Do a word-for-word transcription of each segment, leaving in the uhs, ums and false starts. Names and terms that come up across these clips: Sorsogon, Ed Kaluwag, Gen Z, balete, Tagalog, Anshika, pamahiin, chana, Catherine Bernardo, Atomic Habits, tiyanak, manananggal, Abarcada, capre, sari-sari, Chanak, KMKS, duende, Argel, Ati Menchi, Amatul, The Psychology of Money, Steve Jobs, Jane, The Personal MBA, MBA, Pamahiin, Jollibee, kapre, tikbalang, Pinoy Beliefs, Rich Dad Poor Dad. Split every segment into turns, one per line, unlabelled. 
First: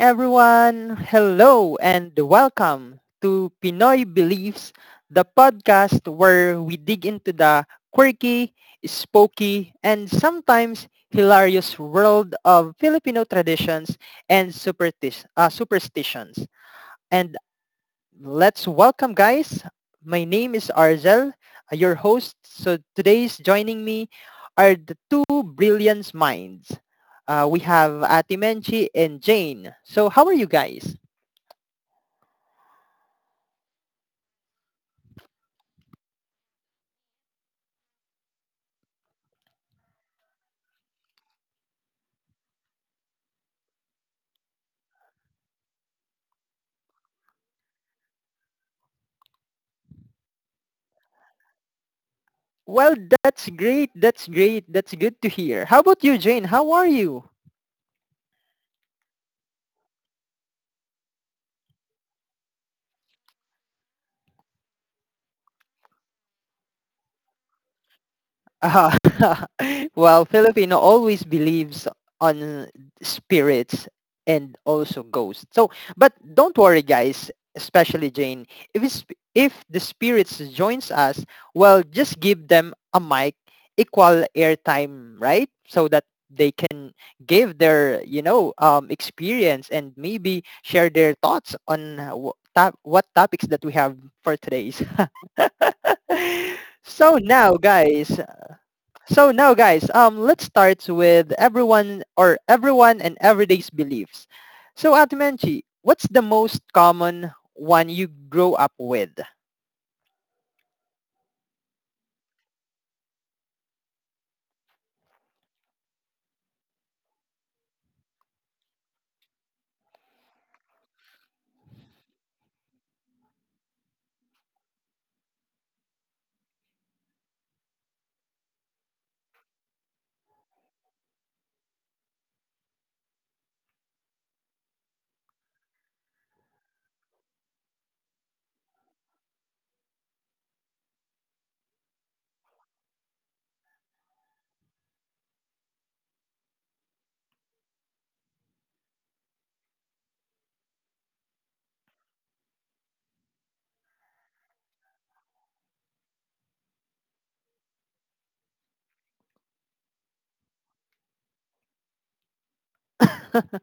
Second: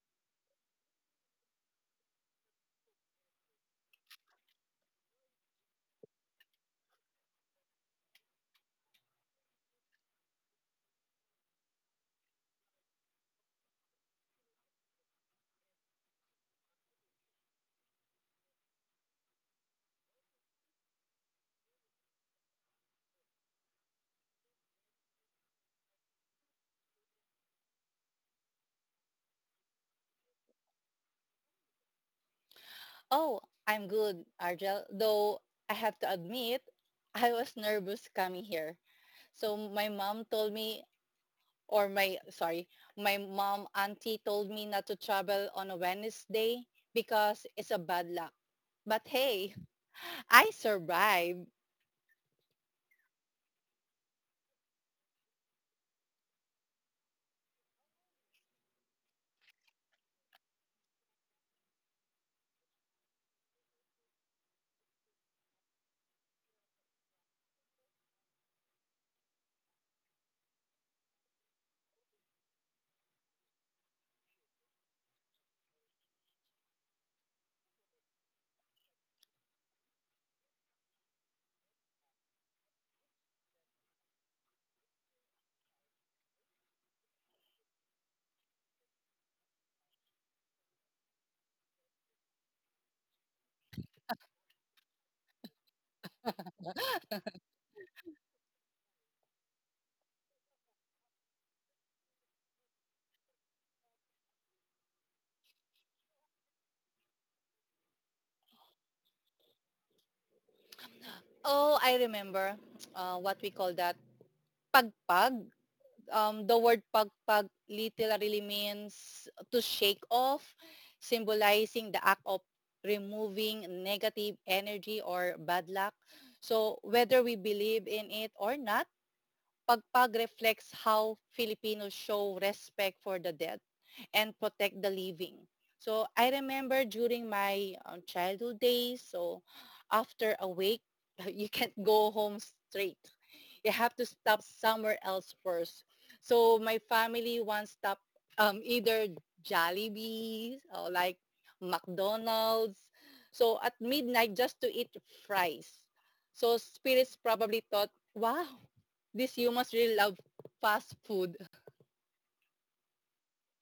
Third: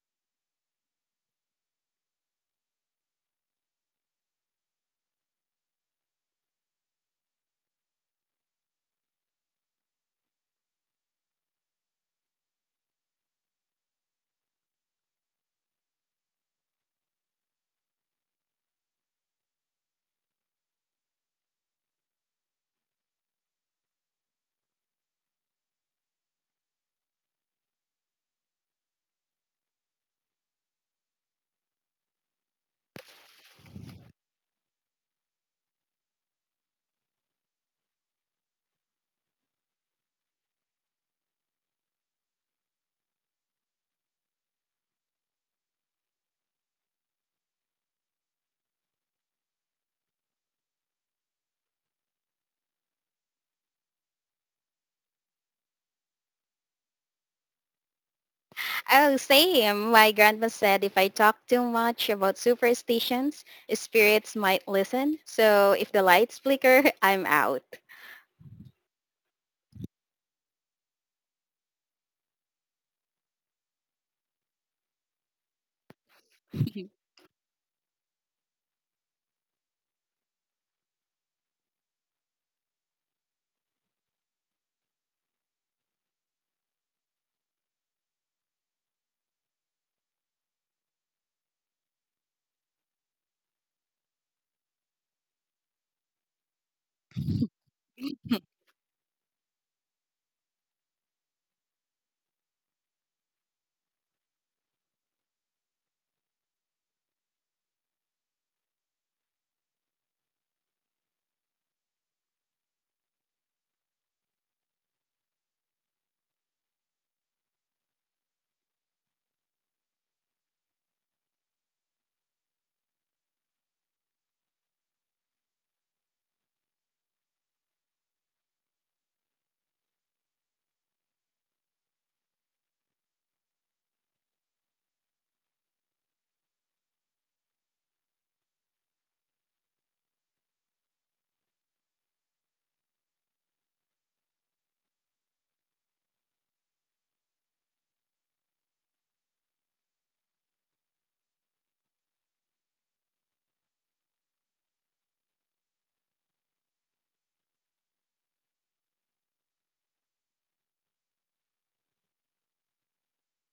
everyone. Hello and welcome to Pinoy Beliefs, the podcast where we dig into the quirky, spooky, and sometimes hilarious world of Filipino traditions and supersti- uh, superstitions. And let's welcome guys. My name is Arzel, uh, your host. So today's joining me are the two brilliant minds. Uh, we have Ati Menchi and Jane. So how are you guys?
Oh, I'm good, Argel. Though I have to admit, I was nervous coming here. So my mom told me, or my, sorry, my mom auntie told me not to travel on a Wednesday because it's a bad luck. But hey, I survived.
Well, that's great. That's great. That's good to hear. How about you, Jane? How are you?
Oh, same. My grandma said if I talk too much about superstitions, spirits might listen. So if the lights flicker, I'm out.
Uh, well, Filipino always believes on spirits and also ghosts. So, but don't worry, guys. Especially Jane, if it's, if the spirits joins us, well, just give them a mic, equal airtime, right? So that they can give their you know um, experience and maybe share their thoughts on uh, wh- top, what topics that we have for today's. so now, guys, so now, guys, um, let's start with everyone or everyone and everyday's beliefs. So, Ate Menchi, what's the most common one you grow up with?
Oh, I remember uh, what we call that. Pagpag. Um, the word pagpag literally means to shake off, symbolizing the act of removing negative energy or bad luck. So whether we believe in it or not, pagpag reflects how Filipinos show respect for the dead and protect the living. So I remember during my um, childhood days, so after a week, you can't go home straight. They have to stop somewhere else first. So my family once stopped um, either Jollibee or like McDonald's, so at midnight just to eat fries. So spirits probably thought, wow, these humans really love fast food.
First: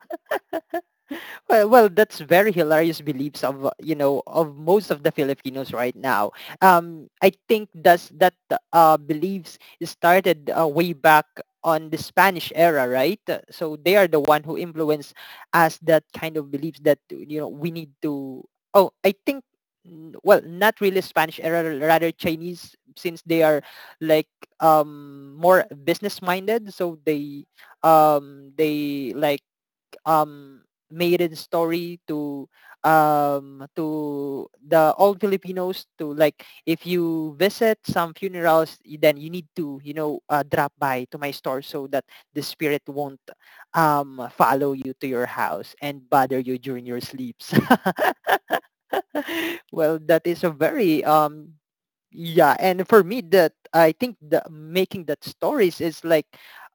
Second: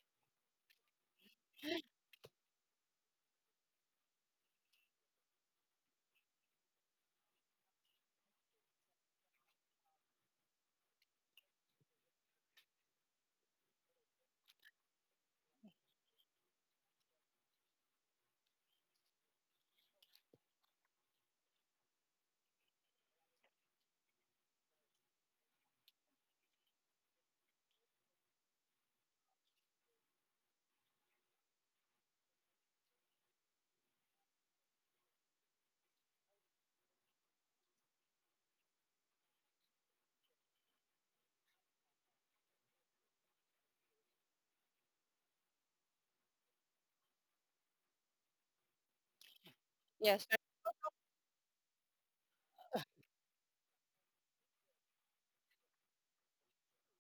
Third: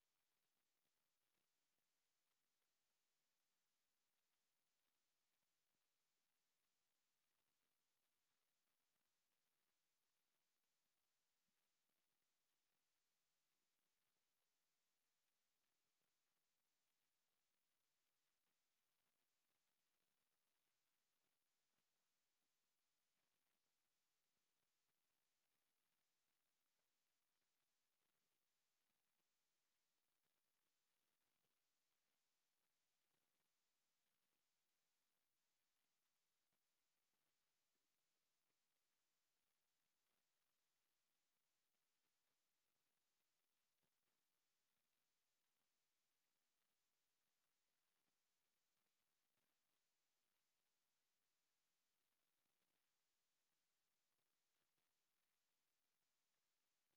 Well, well, that's very hilarious beliefs of uh, you know of most of the Filipinos right now. Um, I think that's that uh, beliefs started uh, way back on the Spanish era, right? Uh, So they are the one who influenced us that kind of beliefs that you know we need to. Oh, I think mm, well, not really Spanish era, rather Chinese, since they are like um more business minded, so they um they like um maiden story to um to the all Filipinos to like if you visit some funerals then you need to you know uh, drop by to my store so that the spirit won't um follow you to your house and bother you during your sleeps. well
Yes,
that is a very um yeah, and for me that I think the making that stories is like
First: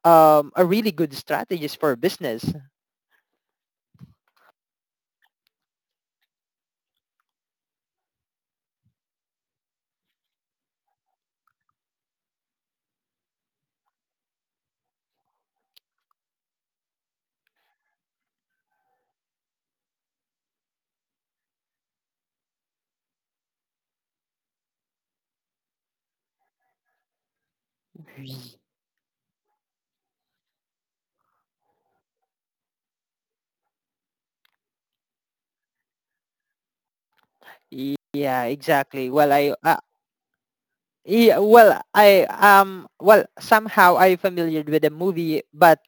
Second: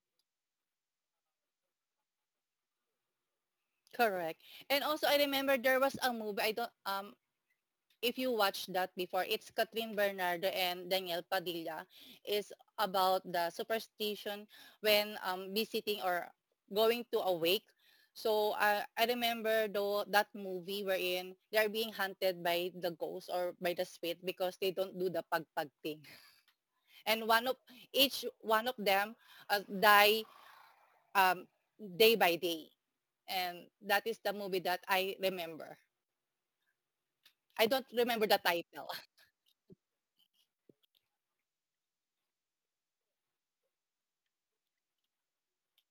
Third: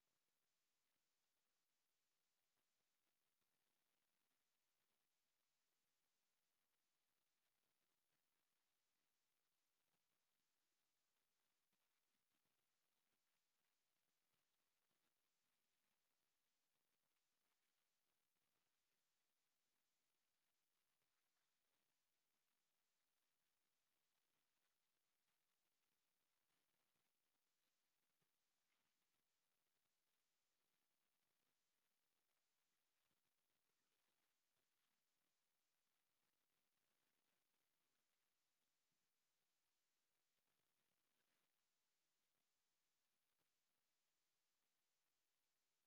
um a really good strategist for business.
correct. And also I remember there was a movie. I don't um if you watch that before, it's Catherine Bernardo and Daniel Padilla is about the superstition when um, visiting or going to a wake. So I I remember though that movie wherein they're being hunted by the ghost or by the spirit because they don't do the pagpag thing. And one of each one of them uh, die um, day by day. And that is the movie that I remember. I don't remember the
Yeah,
title.
exactly. Well, I I yeah, well, I um, well, somehow I'm familiar with the movie, but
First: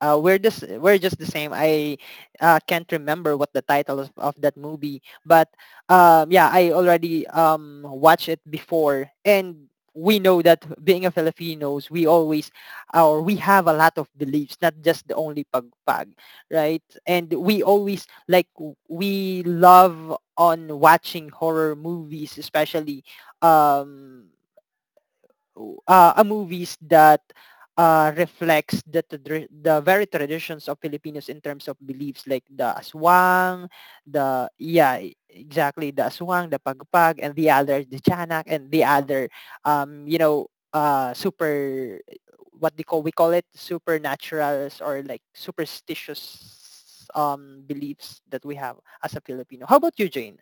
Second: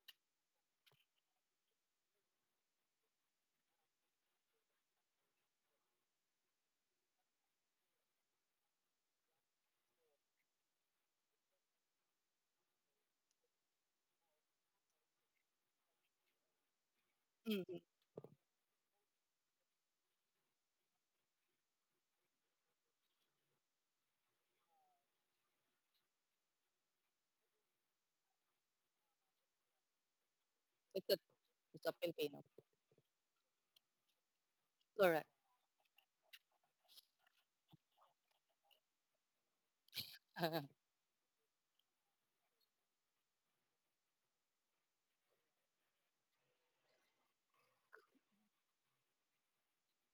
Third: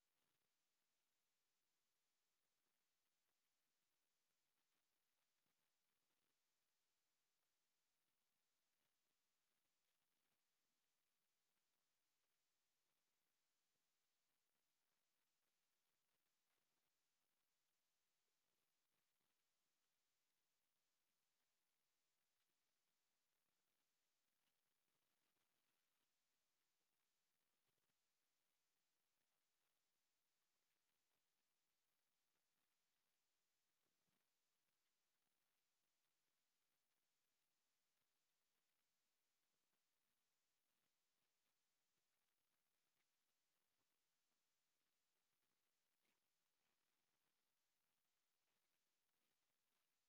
uh, we're just we're just the same. I uh, can't remember what the title of, of that movie, but um, yeah, I already um watched it before, and we know that being a Filipinos, we always or we have a lot of beliefs, not just the only pagpag, right? And we
Mhm.
always like w- we love on watching horror movies, especially um o- uh, a movies that uh, reflects the trad- the very traditions of Filipinos in
It's a
terms of
it's a
beliefs like
Filipino.
the aswang, the yeah e-
Correct.
exactly the aswang, the pagpag, and the other the tiyanak, and the other um you know uh super what they call we call it supernaturals or like superstitious um beliefs that we have as a Filipino. How about you, Jane?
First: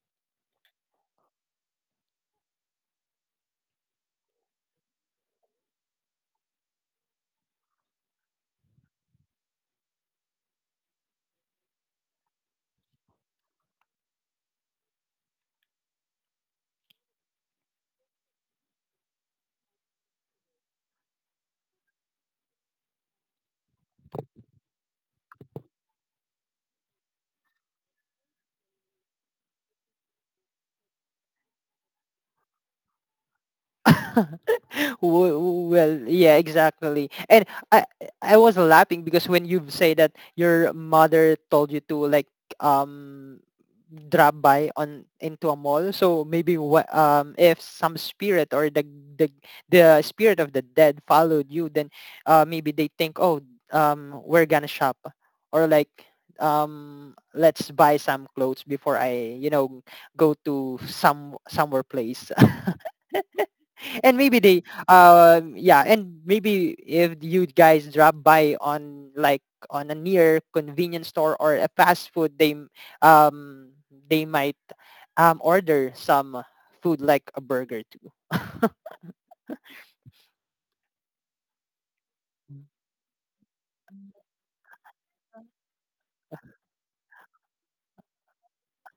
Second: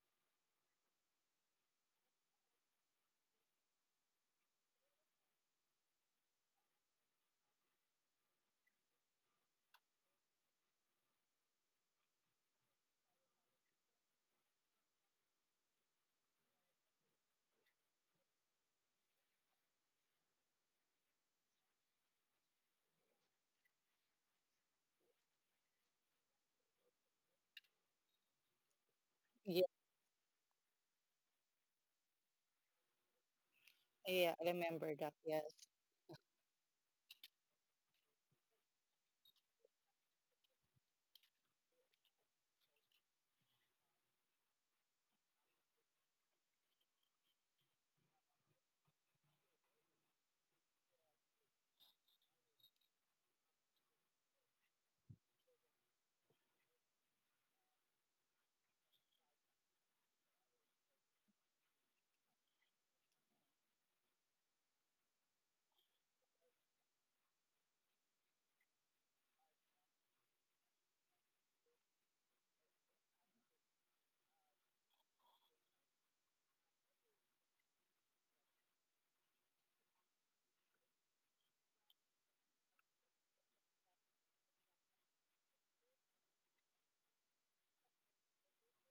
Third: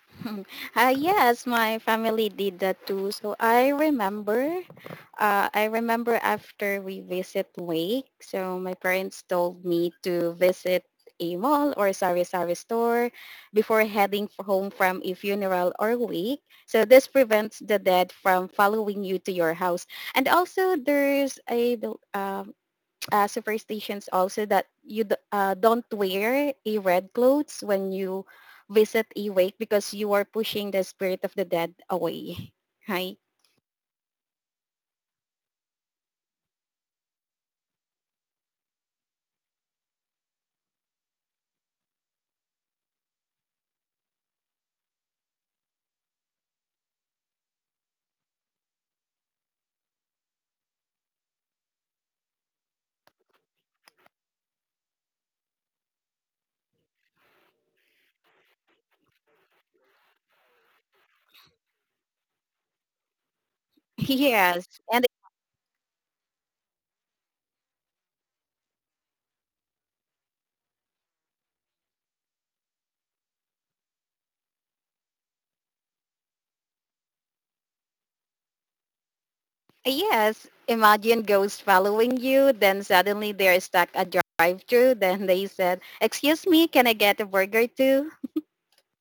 Hmm. Uh, yes, my family did that too. So I remember, uh, I remember after we visit Wake, so my parents told me to visit a mall or sari-sari store before heading f- home from a funeral or wake. So this prevents the dead from following you to your house. And also there's a, um uh, superstitions also that you d- uh, don't wear a red clothes when you visit a wake
Yeah,
because you are pushing the spirit of the dead away. Right?
yeah, I remember that, yes.
W- well, yeah, exactly. And I I was laughing because when you say that your mother told you to like um drop by on into a mall, so maybe what um if some spirit or the the the spirit of the dead followed you, then uh maybe they think, oh, um we're gonna shop or like um let's buy some clothes before I you know go to some somewhere place, and maybe
Yes.
they
And
um yeah and maybe if you guys drop by on like on a near convenience store or a fast food they m- um they might um order some food like a burger too.
uh, Yes, imagine ghosts following you. Then suddenly they're stuck at drive-through. Then they said, excuse me, can I get a burger too?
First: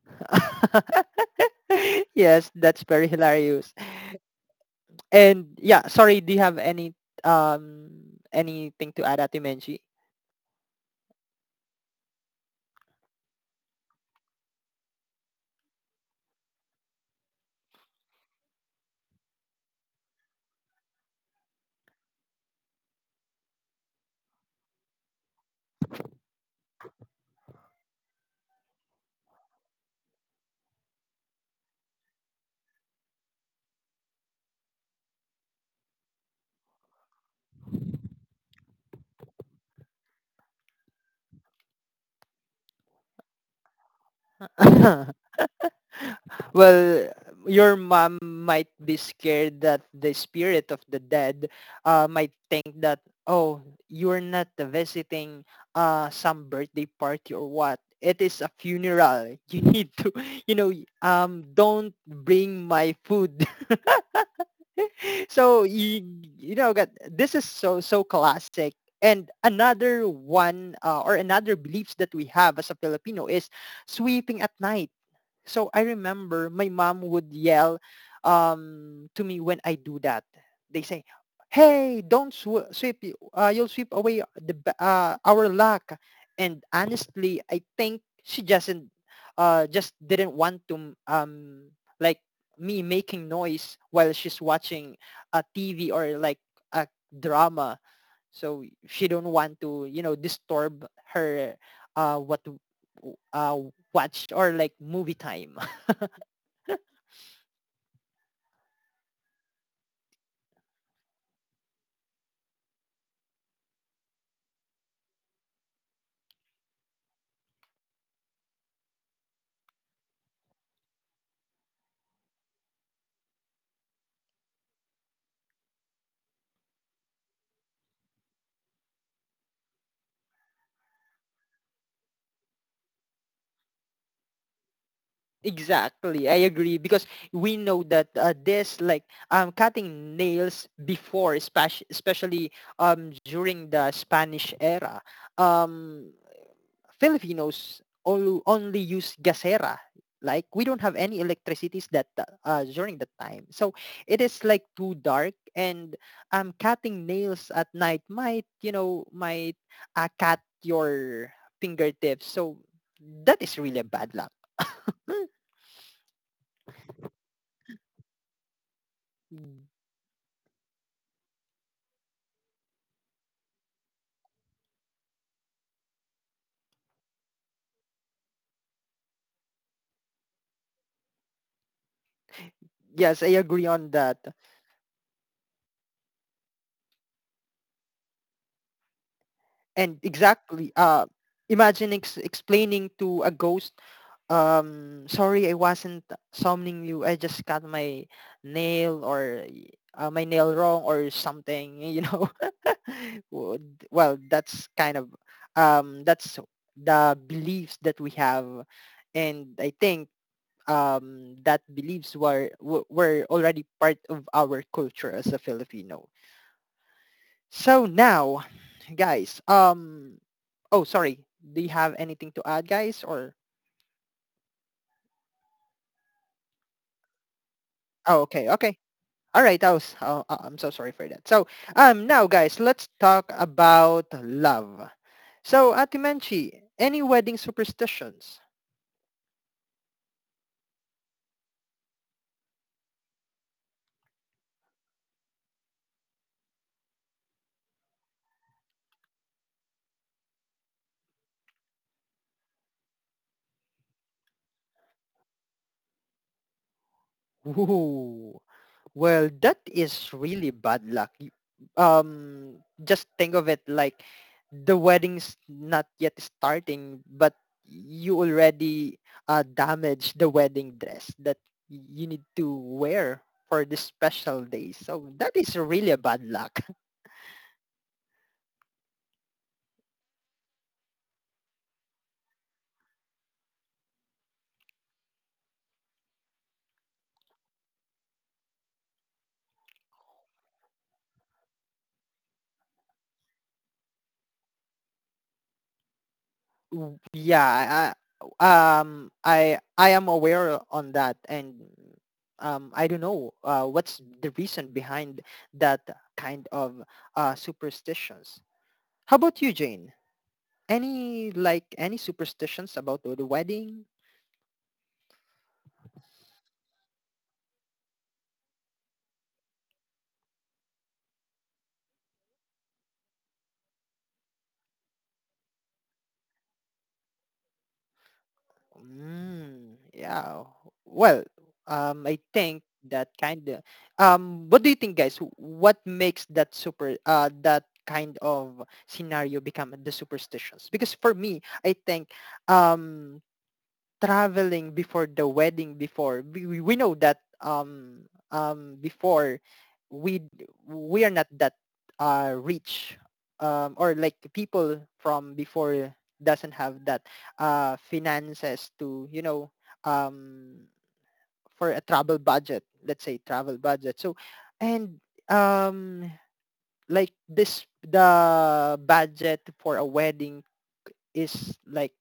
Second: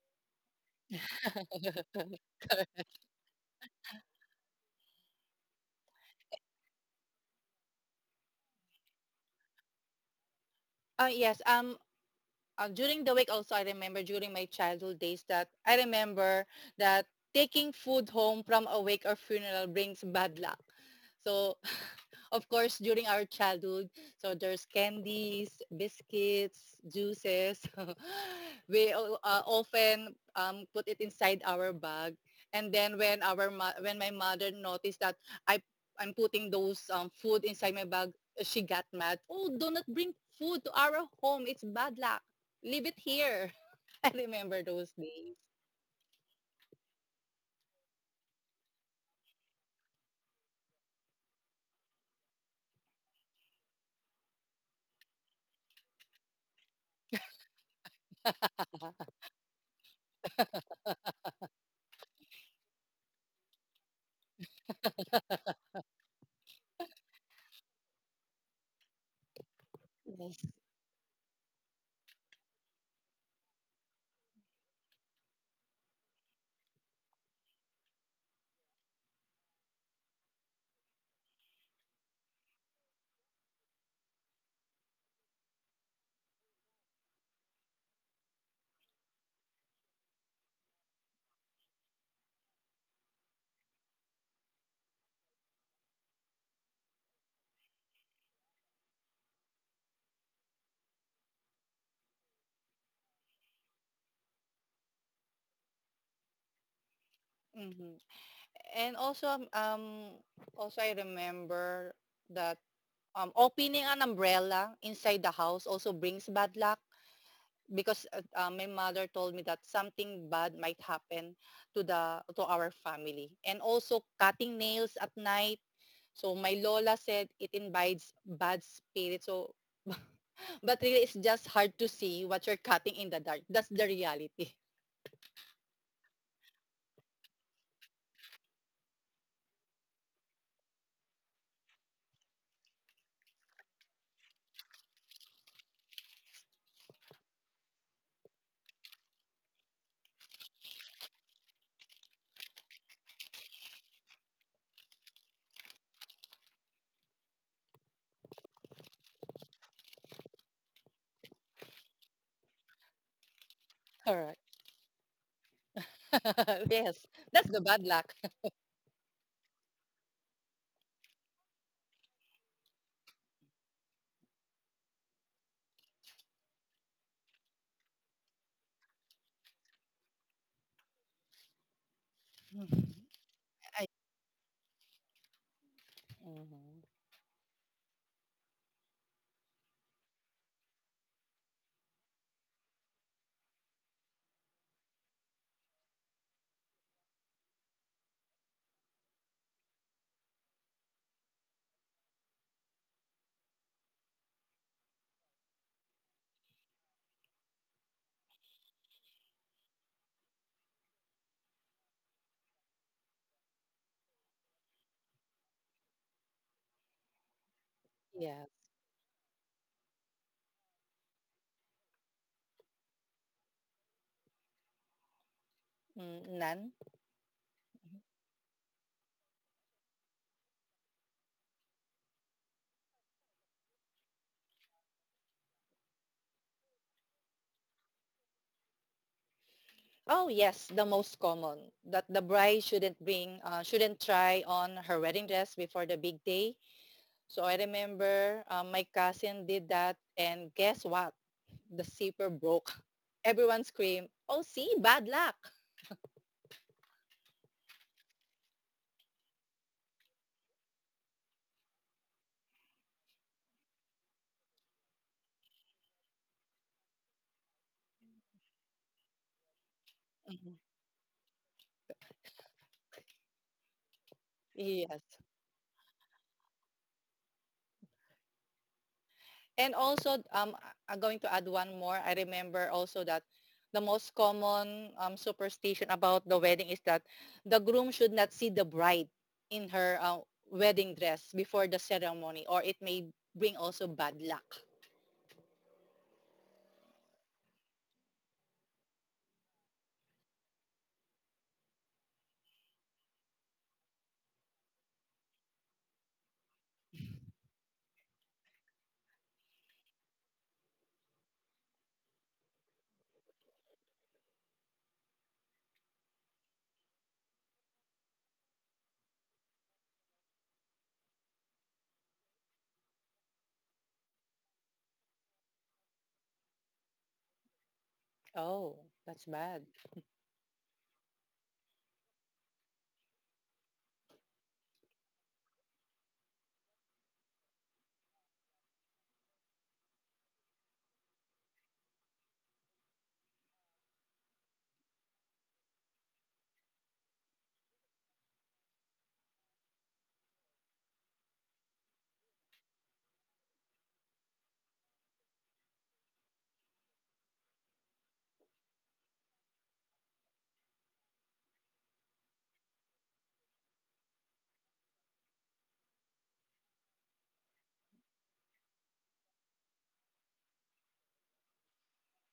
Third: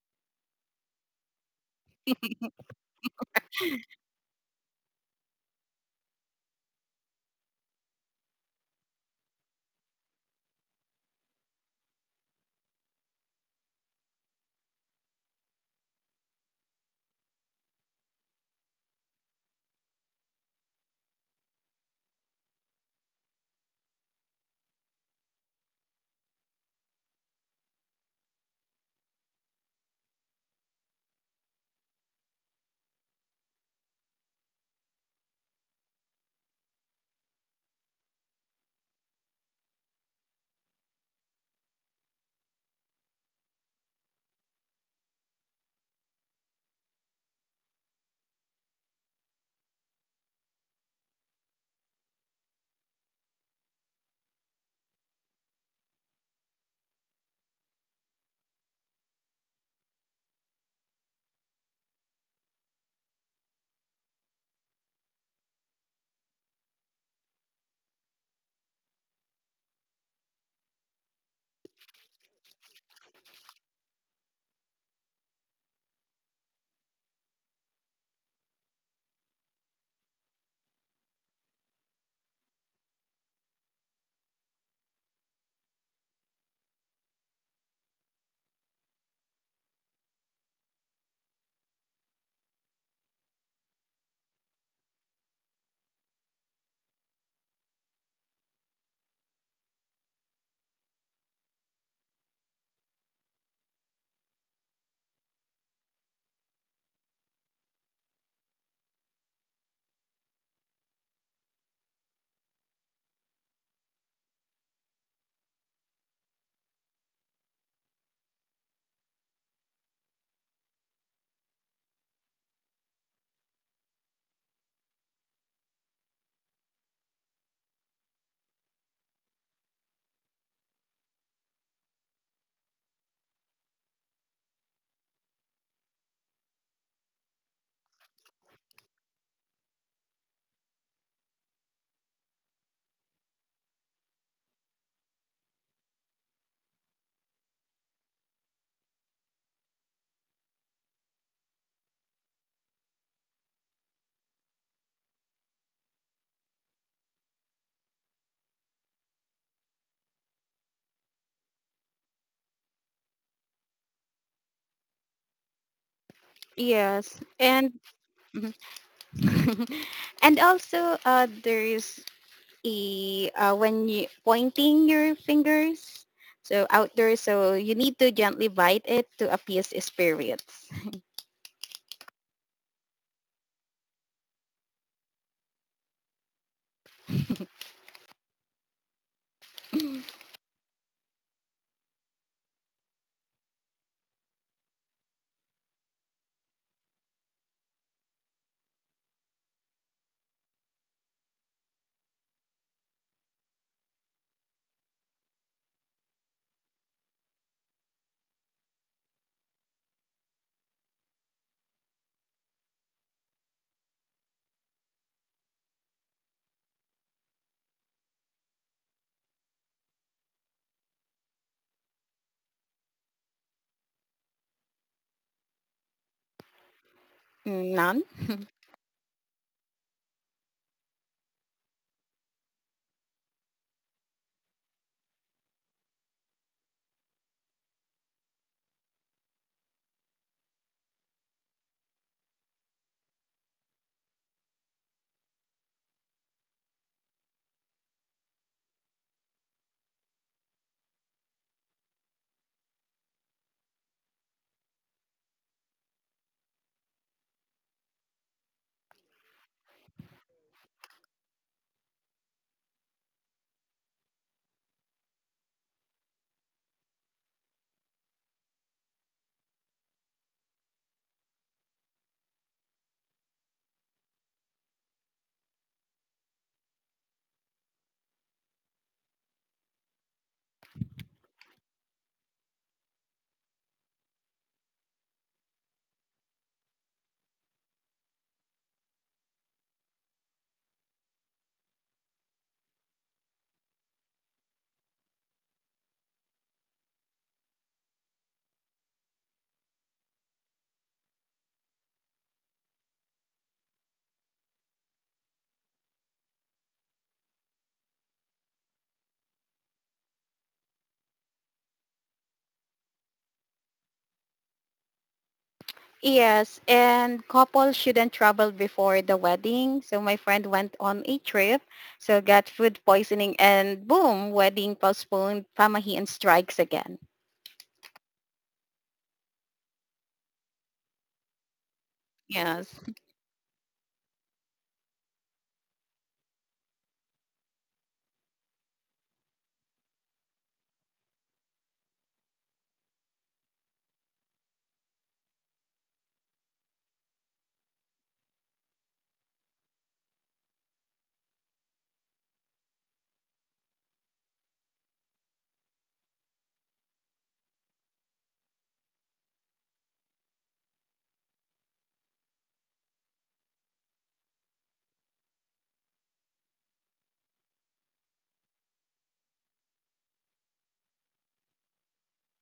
Yes, that's very hilarious. And yeah, sorry, do you have any um anything to add, atimenshi?
Oh, yes, um, um, during the week also I remember during my childhood days that I remember that taking food home from a wake or funeral brings bad luck. So of course during our childhood, so there's candies, biscuits, juices. We uh, uh, often um, put it inside our bag, and then when our mo- when my mother noticed that I I'm putting those um, food inside my bag, she got mad. Oh, do not bring food to our home. It's bad luck. Leave it here. I remember those days.
Well, your mom might be scared that the spirit of the dead uh, might think that, oh, you're not visiting uh, some birthday party or what. It is a
Uh-huh.
funeral. You need to, you know, um, don't bring my food. so you, you know, got this is so so classic. And another
Yes.
one uh, or another beliefs that we have as a Filipino is sweeping at night. So I remember my mom would yell um, to me when I do that. They say, "Hey, don't sw- sweep. Y- Uh, you'll sweep away the ba- uh, our luck." And honestly, I think she doesn't uh, just didn't want to um, like me making noise while she's watching a T V or like a drama. So she don't want to you know disturb her uh, what w- uh, watch or like movie time.
Mhm. And also, um, also I remember that um, opening an umbrella inside the house also brings bad luck because uh, uh, my mother told me that something bad might happen to the to our family. And also cutting nails at night. So my lola said it invites bad spirits. So but really, it's just hard to see what you're cutting in the dark. That's the reality.
Exactly, I agree because we know that uh, this like um, cutting nails before, especially especially um, during the Spanish era, um, Filipinos all, only use gasera. Like we don't have any electricities that uh, uh, during that time, so it is like too dark. And um, cutting nails at night might you know might uh, cut your fingertips, so that is really a bad
Correct.
luck.
Yes,
Yes.
that's
And
the bad luck.
and also uh, there is i- uh, when you pointing your fingers, so outdoors, so you need to gently bite it to appease spirits.
Yes, I agree
I,
on that.
mm-hmm.
And exactly, uh, imagine ex- explaining to a ghost, um, sorry, I wasn't summoning you. I just cut my nail or uh, my nail wrong or something, you know. Would- well, that's kind of, um, that's the beliefs that we have. And I think um, that beliefs were, were were already part of our culture as a Filipino. So now,
Yes.
guys, um, oh, sorry. Do you have anything to add, guys? Or,
Mm, none.
None.
oh, okay, okay. All right, I was, oh, uh, I'm so sorry for that. So, um, now, guys, let's talk about love. So, Atimanchi, any wedding superstitions?
Oh, yes, the most common that the bride shouldn't bring, uh, shouldn't try on her wedding dress before the big day. So I remember uh, my cousin did that, and guess what? The zipper broke. Everyone screamed, "Oh, see, bad luck!"
Ooh. Well, that is really bad luck. Y- Um, just think of it like the wedding's not yet starting, but you already uh, damaged the
Mhm.
wedding dress that y- you need to wear for the special day.
Yes,
So that is really a bad luck.
and also, um, I'm going to add one more. I remember also that the most common um, superstition about the wedding is that the groom should not see the bride in her uh, wedding dress before the ceremony, or it may bring also bad luck.
W- Yeah, I, I- um, I I am aware on that, and um, I don't know uh, what's the reason behind that kind of uh, superstitions. How about you, Jane? Any like any superstitions about the the wedding?
Yes, and couples shouldn't travel before the wedding. So my friend went on a trip, so got food poisoning, and boom, wedding postponed. Pamahiin strikes again.
Oh, that's bad.
Mm, yeah. Well, um, I
Yes.
think that kind of. Um, what do you think, guys? What makes that super uh that kind of scenario become the superstitions? Because for me, I think um traveling before the wedding before we, we know that um um before we we are not that uh rich um or like people from before doesn't have that uh finances to you know um for a travel budget, let's say travel budget, so and um like this the budget for a wedding is like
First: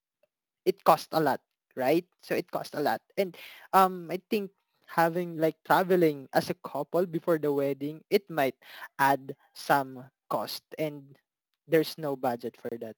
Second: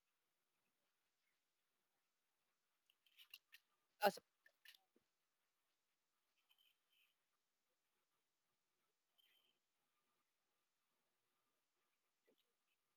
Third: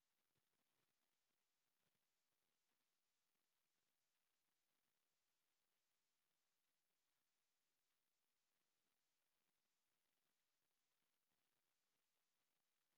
it cost a lot, right? So it cost a lot. And um
As,
I think having like traveling as a couple before the wedding, it might add some cost and there's no budget for that.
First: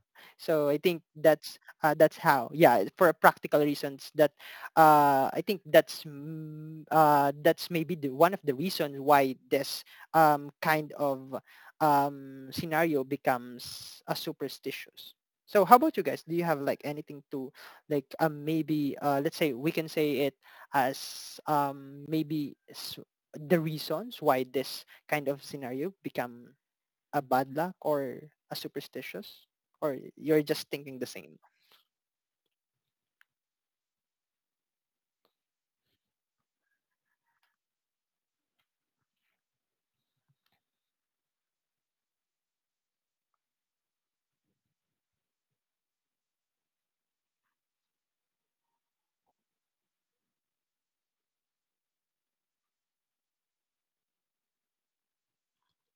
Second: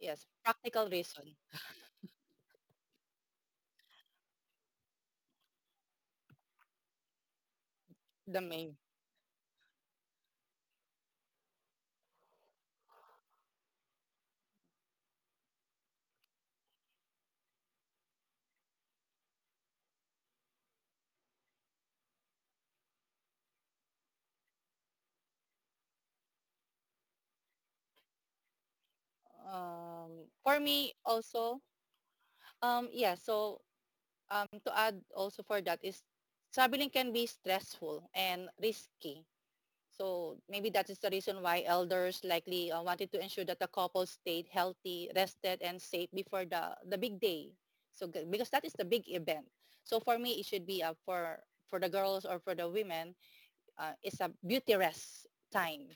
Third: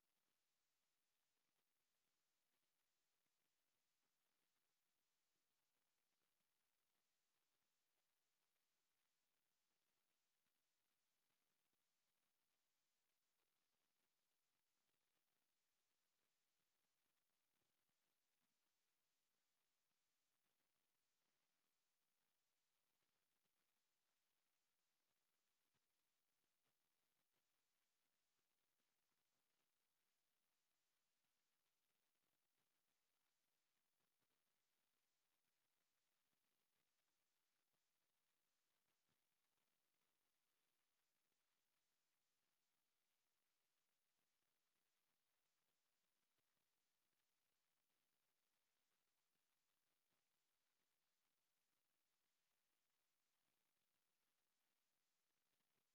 yes,
So I
practical
think
reason,
that's uh, that's how. Yeah, for practical reasons that uh, I think that's mm, uh, that's maybe the, one
the
of the
main.
reasons why this um, kind of um, scenario becomes a superstitious. So how about you guys? Do you have like anything to like um, maybe uh, let's say we can say it as um, maybe s- the reasons why this kind of scenario become a bad luck or a superstitious or
Um,
you're
for
just
me
thinking the same.
also, um, yeah, so um, to add also for that is traveling can be stressful and risky. So maybe that is the reason why elders likely uh, wanted to ensure that the couple stayed healthy, rested, and safe before the, the big day. So because that is the big event. So for me, it should be uh, for for the girls or for the women, uh, it's a beauty rest time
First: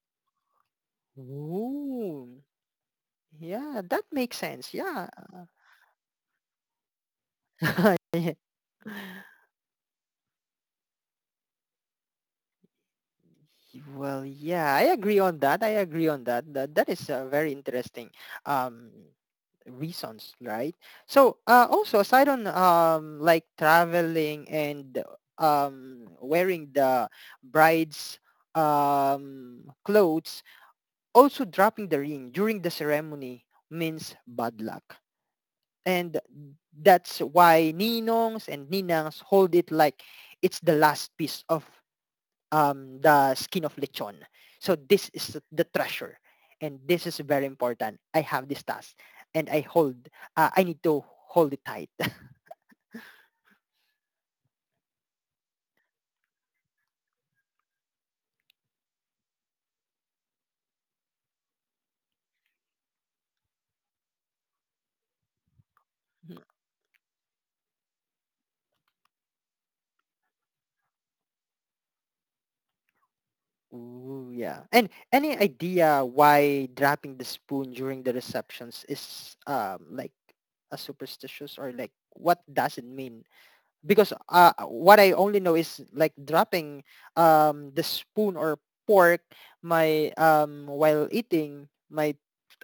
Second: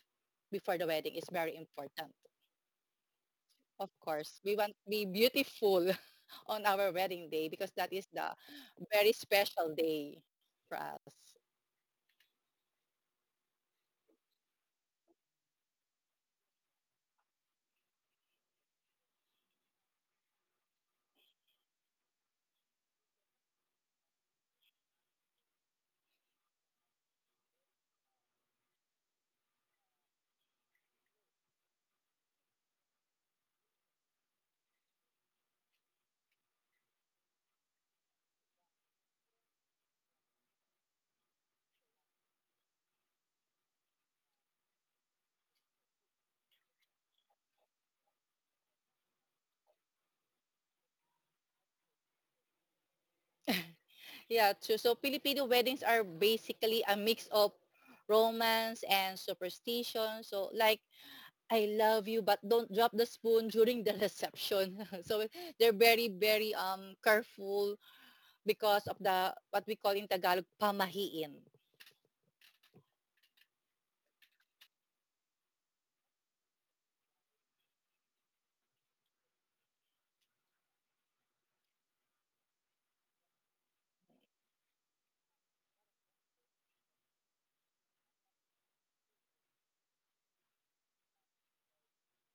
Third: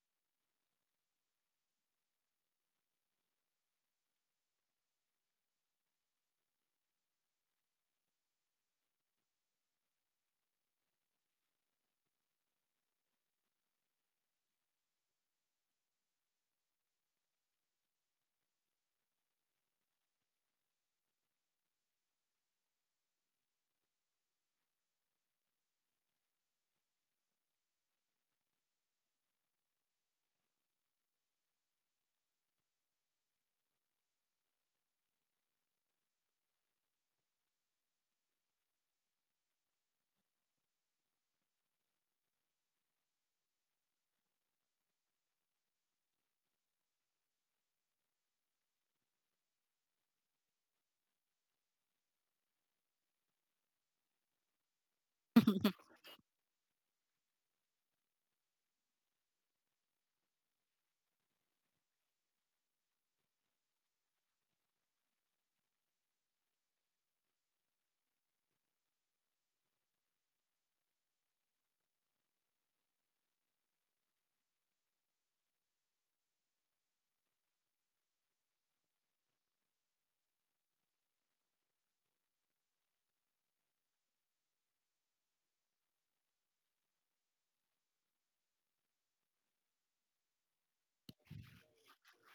before the wedding. It's very important.
Ooh. Yeah,
Of
that makes
course, we want
sense.
to be
Yeah.
beautiful on our wedding day because that is the very special day for us.
well, yeah, I agree on that. I agree on that. That that is a very interesting um reasons, right? So, uh, also aside on um like traveling and um wearing the bride's um clothes. Also, dropping the ring during the ceremony means bad luck. And that's why ninongs and ninangs hold it like it's the last piece of um, the skin of lechon. So this is the treasure. And this is very important. I have this task and I hold, uh, I need to hold it tight.
Yeah, true. So Filipino weddings are basically a mix of romance and superstition. So like, I love you but don't drop the spoon during the reception. So they're very, very um careful because of the what we call in Tagalog pamahiin.
Ooh, yeah. And any idea why dropping the spoon during the receptions is um like a superstitious or like what does it mean? Because uh what I only know is like dropping um the spoon or pork my um while eating my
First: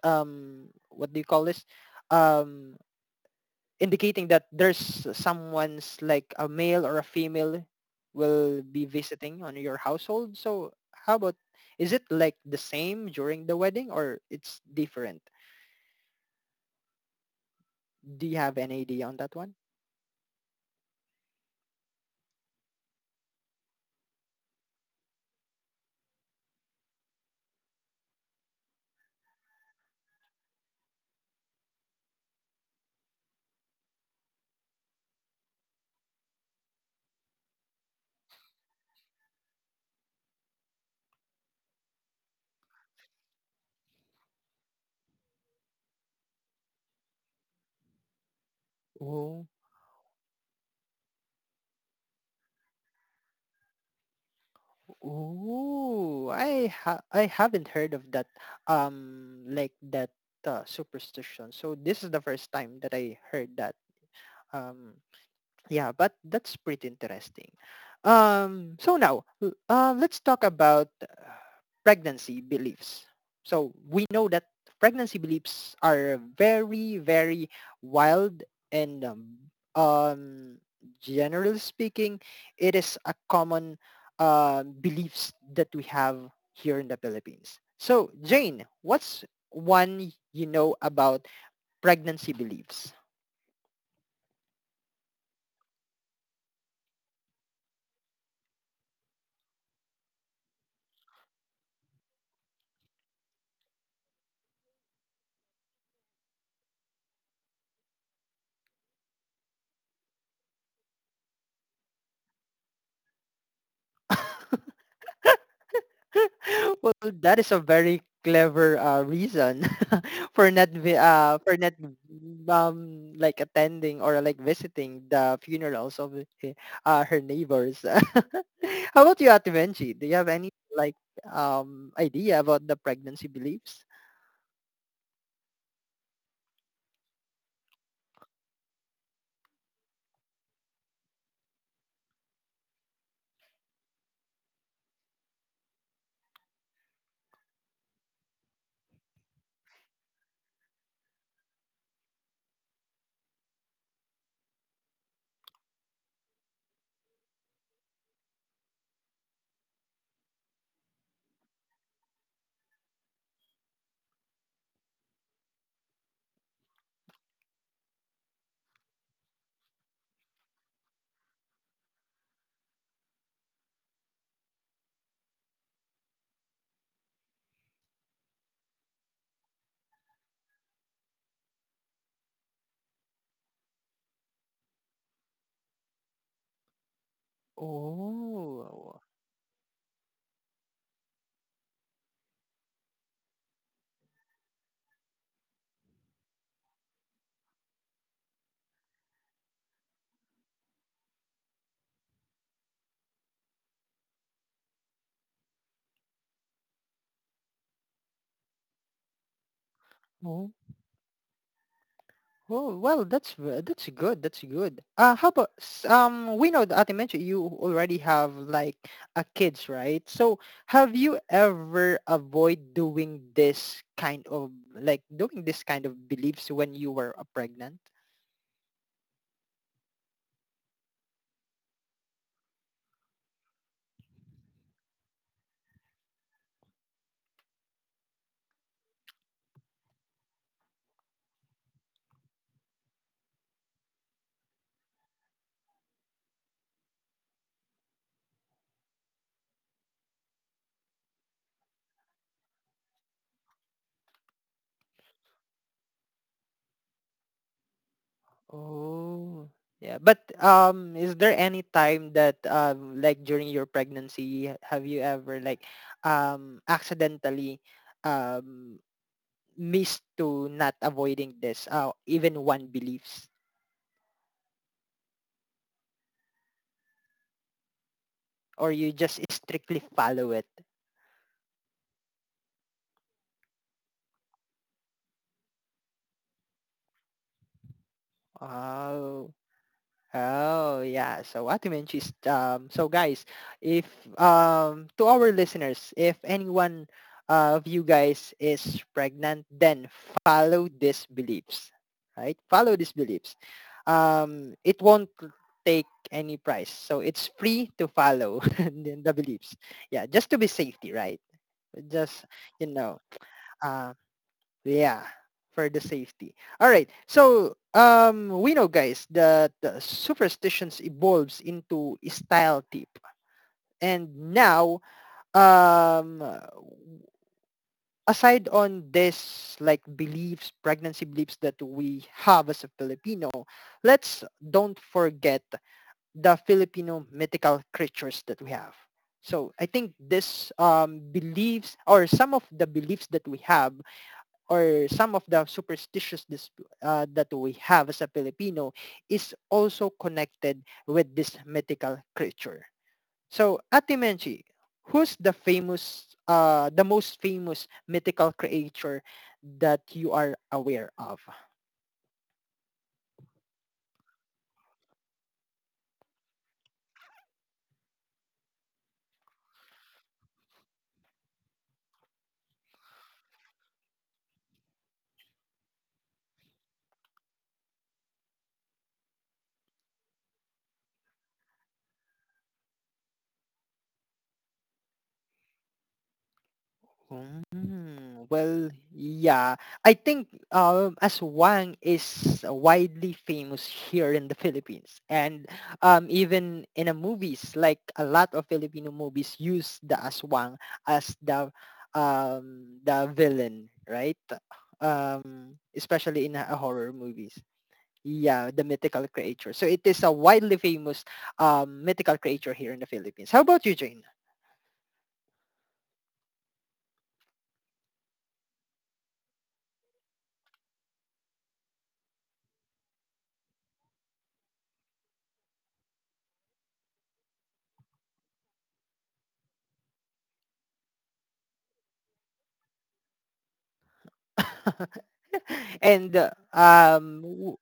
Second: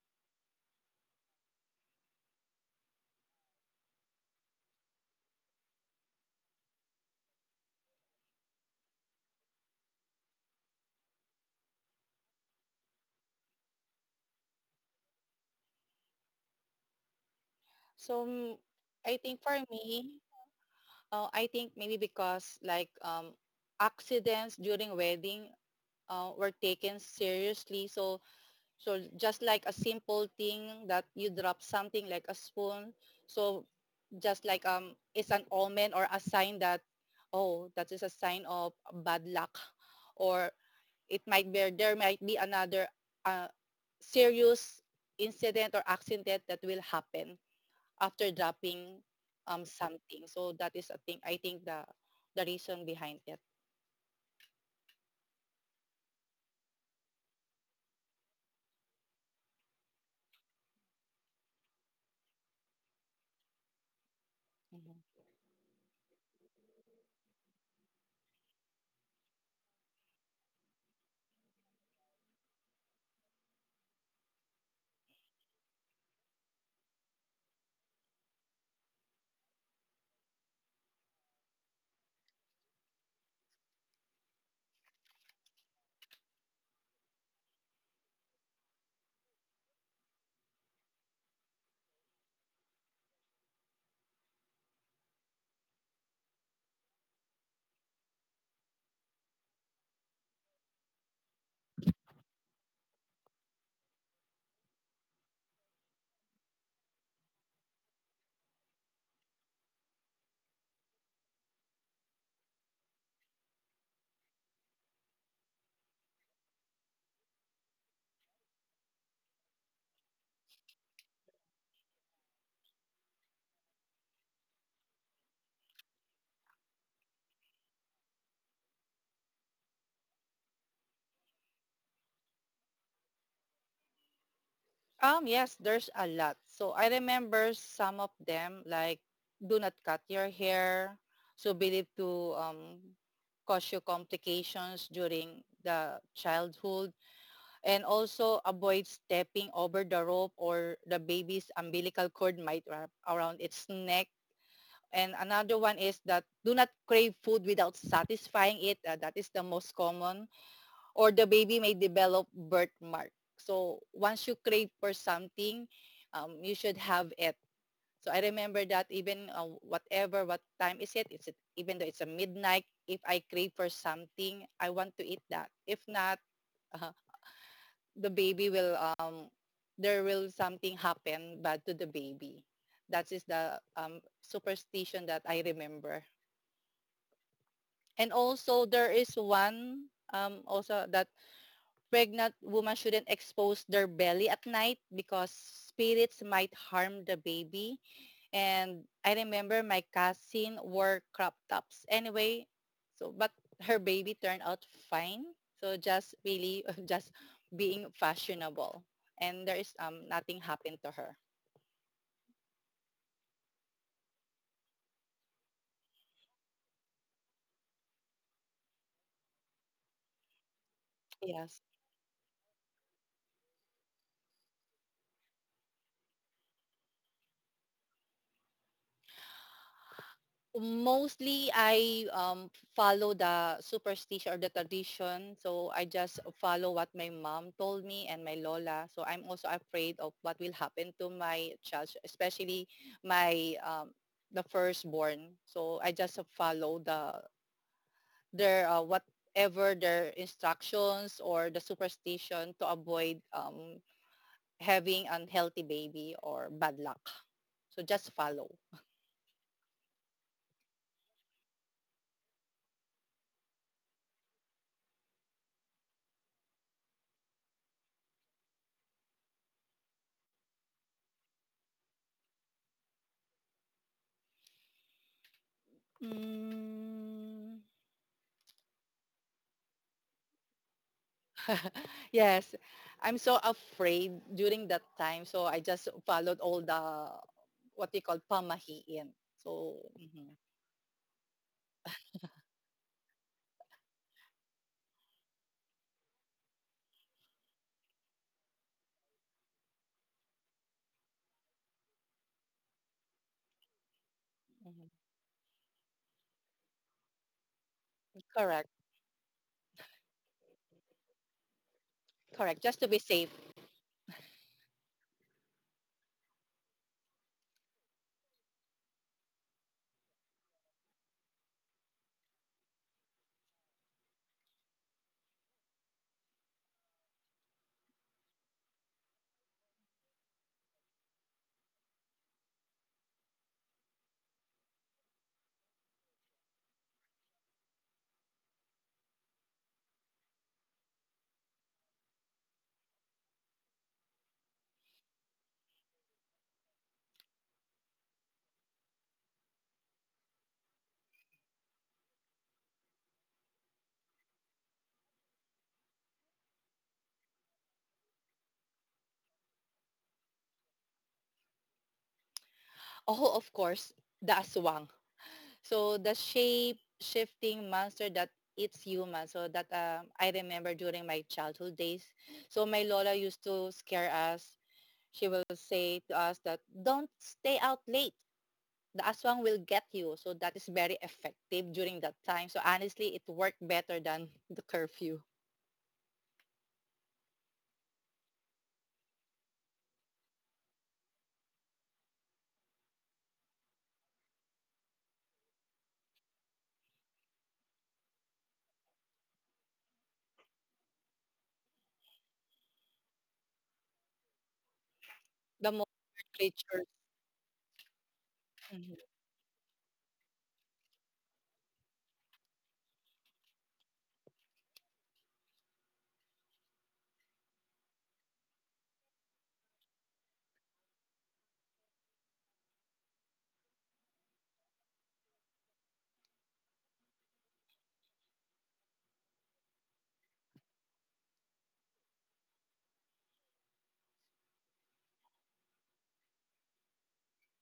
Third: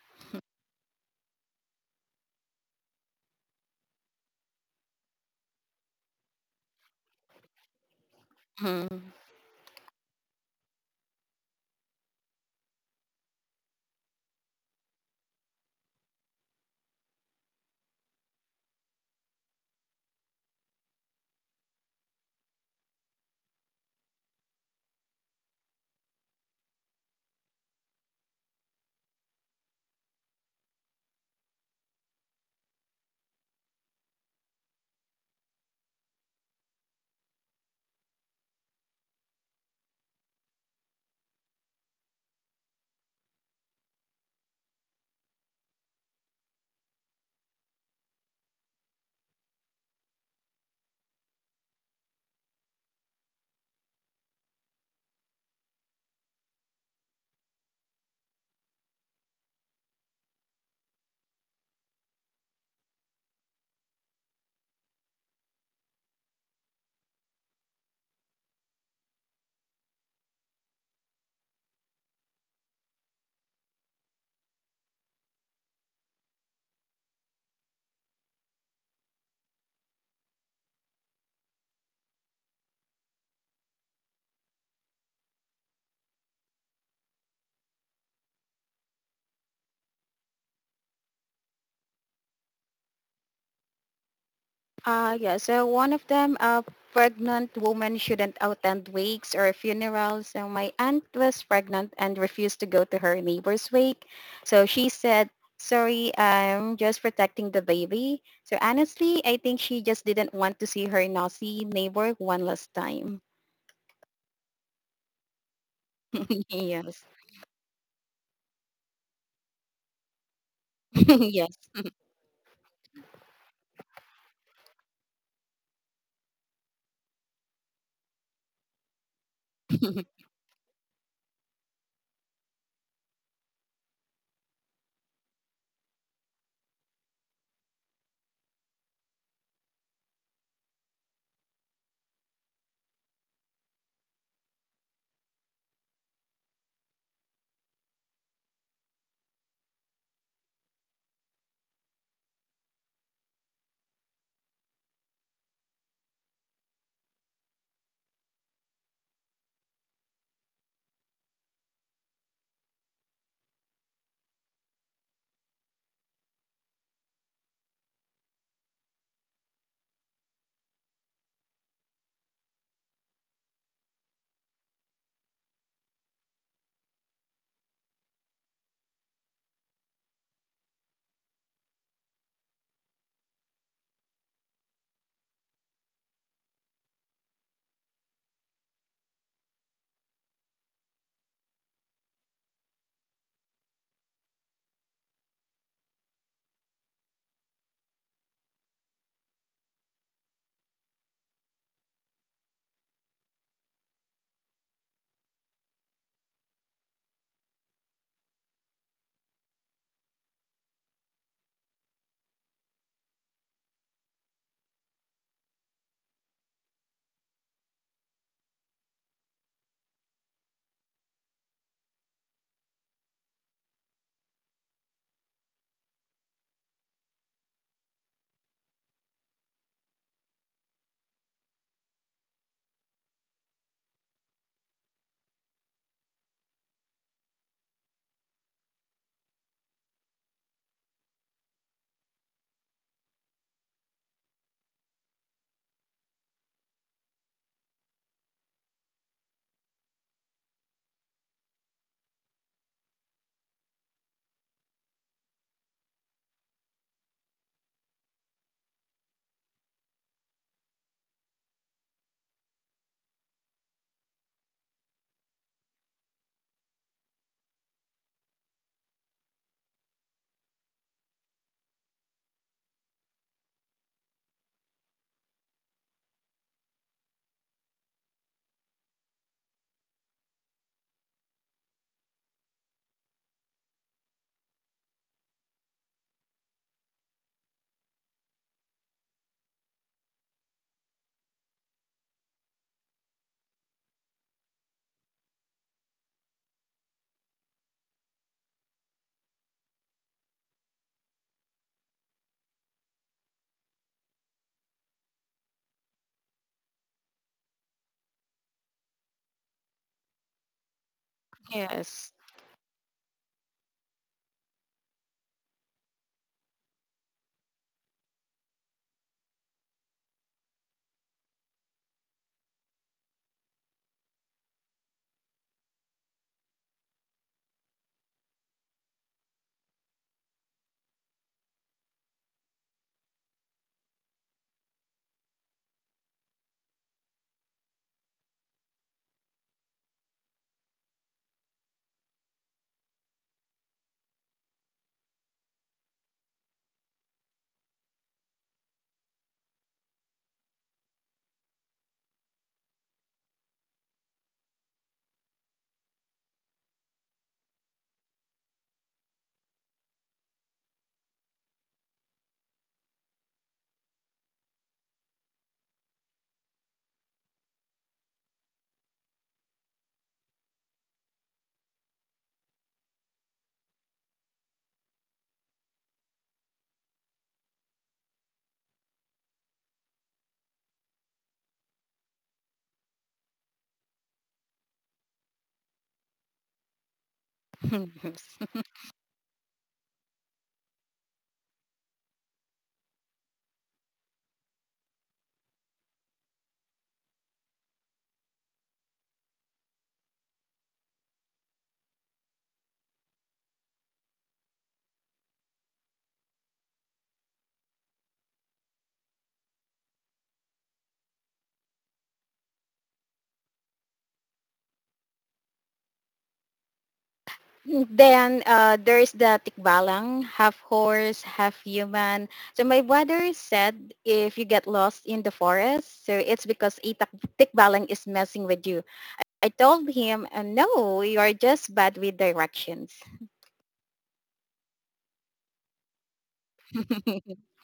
um what do you call this? Um indicating that there's someone's like a male or a female will be visiting on your household. So how about is it like the same during the wedding or it's different?
So
Do you
mm,
have any idea
I
on that
think
one?
for me, uh, I think maybe because like um accidents during wedding uh, were taken seriously. So So just like a simple thing that you drop something like a spoon. So just like um it's an omen or a sign that, oh, that is a sign of bad luck, or it might be, there might be another uh, serious incident or accident that will happen after dropping
Oh,
um something. So that is a thing I think the the reason behind it.
oh, I ha- I haven't heard of that um like that uh, superstition. So this is the first time that I heard that.
Mhm.
Um Yeah, but that's pretty interesting. Um, so now, l- uh, let's talk about uh, pregnancy beliefs. So we know that pregnancy beliefs are very, very wild and um, um, generally speaking, it is a common uh, beliefs that we have here in the Philippines. So Jane, what's one you know about pregnancy beliefs?
Uh, yeah, so one of them, uh, pregnant women shouldn't attend wakes or funerals. So my aunt was pregnant and refused to go to her neighbor's wake. So she said, sorry, I'm just protecting the baby. So honestly, I think she just didn't want to see her nosy neighbor one last time.
Well,
Yes.
that is a very clever uh, reason for not vi- uh, for
Yes.
not um like attending or like visiting the funerals of h- uh, her neighbors. How about you, Ate Benji? Do you have any like um idea about the pregnancy beliefs?
Um, yes, there's a lot. So I remember some of them like, do not cut your hair. So believed to um, cause you complications during the childhood, and also avoid stepping over the rope or the baby's umbilical cord might wrap around its neck. And another one is that do not crave food without satisfying it. Uh, that is the most common, or the baby may develop birthmark. So once you crave for something, um, you should have it. So I remember that even uh, whatever, what time is it, it's even though it's a midnight, if I crave for something, I want to eat that. If not, uh, the baby will, um, there will something happen bad to the baby. That is the um, superstition that I remember. And also there
Oh,
is one um, also that pregnant woman shouldn't expose their belly at night because spirits might harm the baby. And I remember my cousin wore crop tops anyway, so, but her baby turned out fine. So just really just being fashionable. And there is um nothing
oh.
happened to her.
Oh, well, that's v- that's good. That's good. Uh, how about s- um, we know that I mentioned you already have like a kids, right? So have you
Yes.
ever avoid doing this kind of like doing this kind of beliefs when you were uh, pregnant?
Mostly I um, follow the superstition or the tradition. So I just follow what my mom told me and my lola. So I'm also afraid of what will happen to my child, especially my um, the firstborn. So I just follow the their uh, whatever their instructions or the superstition to avoid um, having unhealthy baby or bad luck. So just follow.
Oh, yeah. But um, is there any time that um, like during your pregnancy, have you ever like um accidentally um miss to not avoiding this uh, even one beliefs,
Mm,
or you just strictly follow it?
Yes. I'm so afraid during that time. So I just followed all the what we call pamahiin.
Oh,
So mhm,
oh, yeah, so what you mentioned is, um so guys, if um to our listeners, if anyone uh, of you guys is pregnant, then follow these beliefs, right? Follow these beliefs. Um it
mhm.
won't take any price, so it's free to follow
Correct.
the beliefs. Yeah, just to be safety, right?
Yes.
Just,
Correct.
you
Just to be
know,
safe.
uh yeah, for the safety. All right, so um we know, guys, that uh, superstitions evolves into style tip. And now, um aside on this like beliefs, pregnancy beliefs, that we have as a Filipino, let's don't forget the Filipino mythical creatures that we have. So I think this um beliefs or some of the beliefs that we have, or some of the superstitious dis- uh, that we have as a Filipino, is also connected with this mythical creature. So, Ate Menchi, who's the famous, uh, the most famous mythical creature that you are aware of?
Oh, of course, the aswang. So the shape shifting monster that eats human. So that um, I remember during my childhood days. So my Lola used to scare us. She will say to us that don't stay out late. The aswang will get you. So that is very effective during that time. So honestly, it worked better than the curfew.
Mm, well, yeah. I think um, aswang is widely famous here in the Philippines, and um, even in a movies, like a lot of Filipino movies use the aswang as the um, the villain, right?
The
Um,
most
especially in uh,
creatures.
horror movies. Yeah, the
Mhm,
mythical creature. So it is a widely famous um, mythical creature here in the Philippines. How about you, Jane?
Then uh, There is the tikbalang, half horse, half human. So my brother said if you get lost in the forest, so it's because a tak- tikbalang is messing with you. I told him, uh, no, you are just bad with directions.
and uh, um
The
w-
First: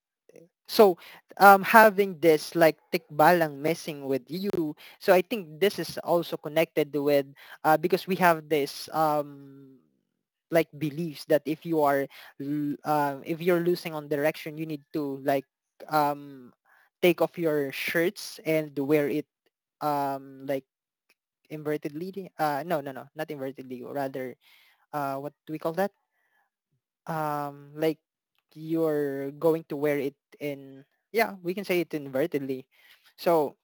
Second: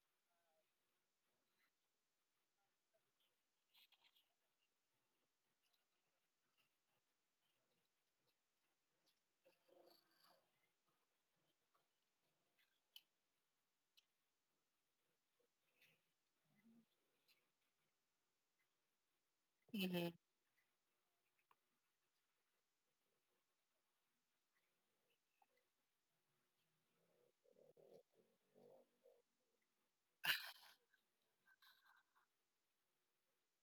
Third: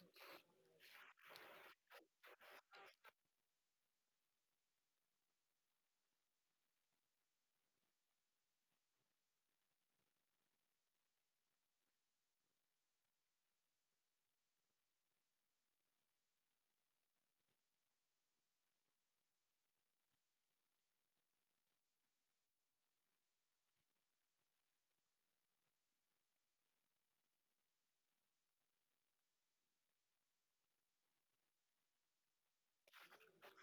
so um having this like tikbalang messing with you, so I think this is also connected with, uh, because we have this um like beliefs that if you are l- um if you're losing on direction, you need to like um take off your shirts and wear it
mhm.
um like invertedly. Uh, no, no, no, not invertedly, rather, uh, what do we call that, um like you're going to wear it in. Yeah, we can say it invertedly. So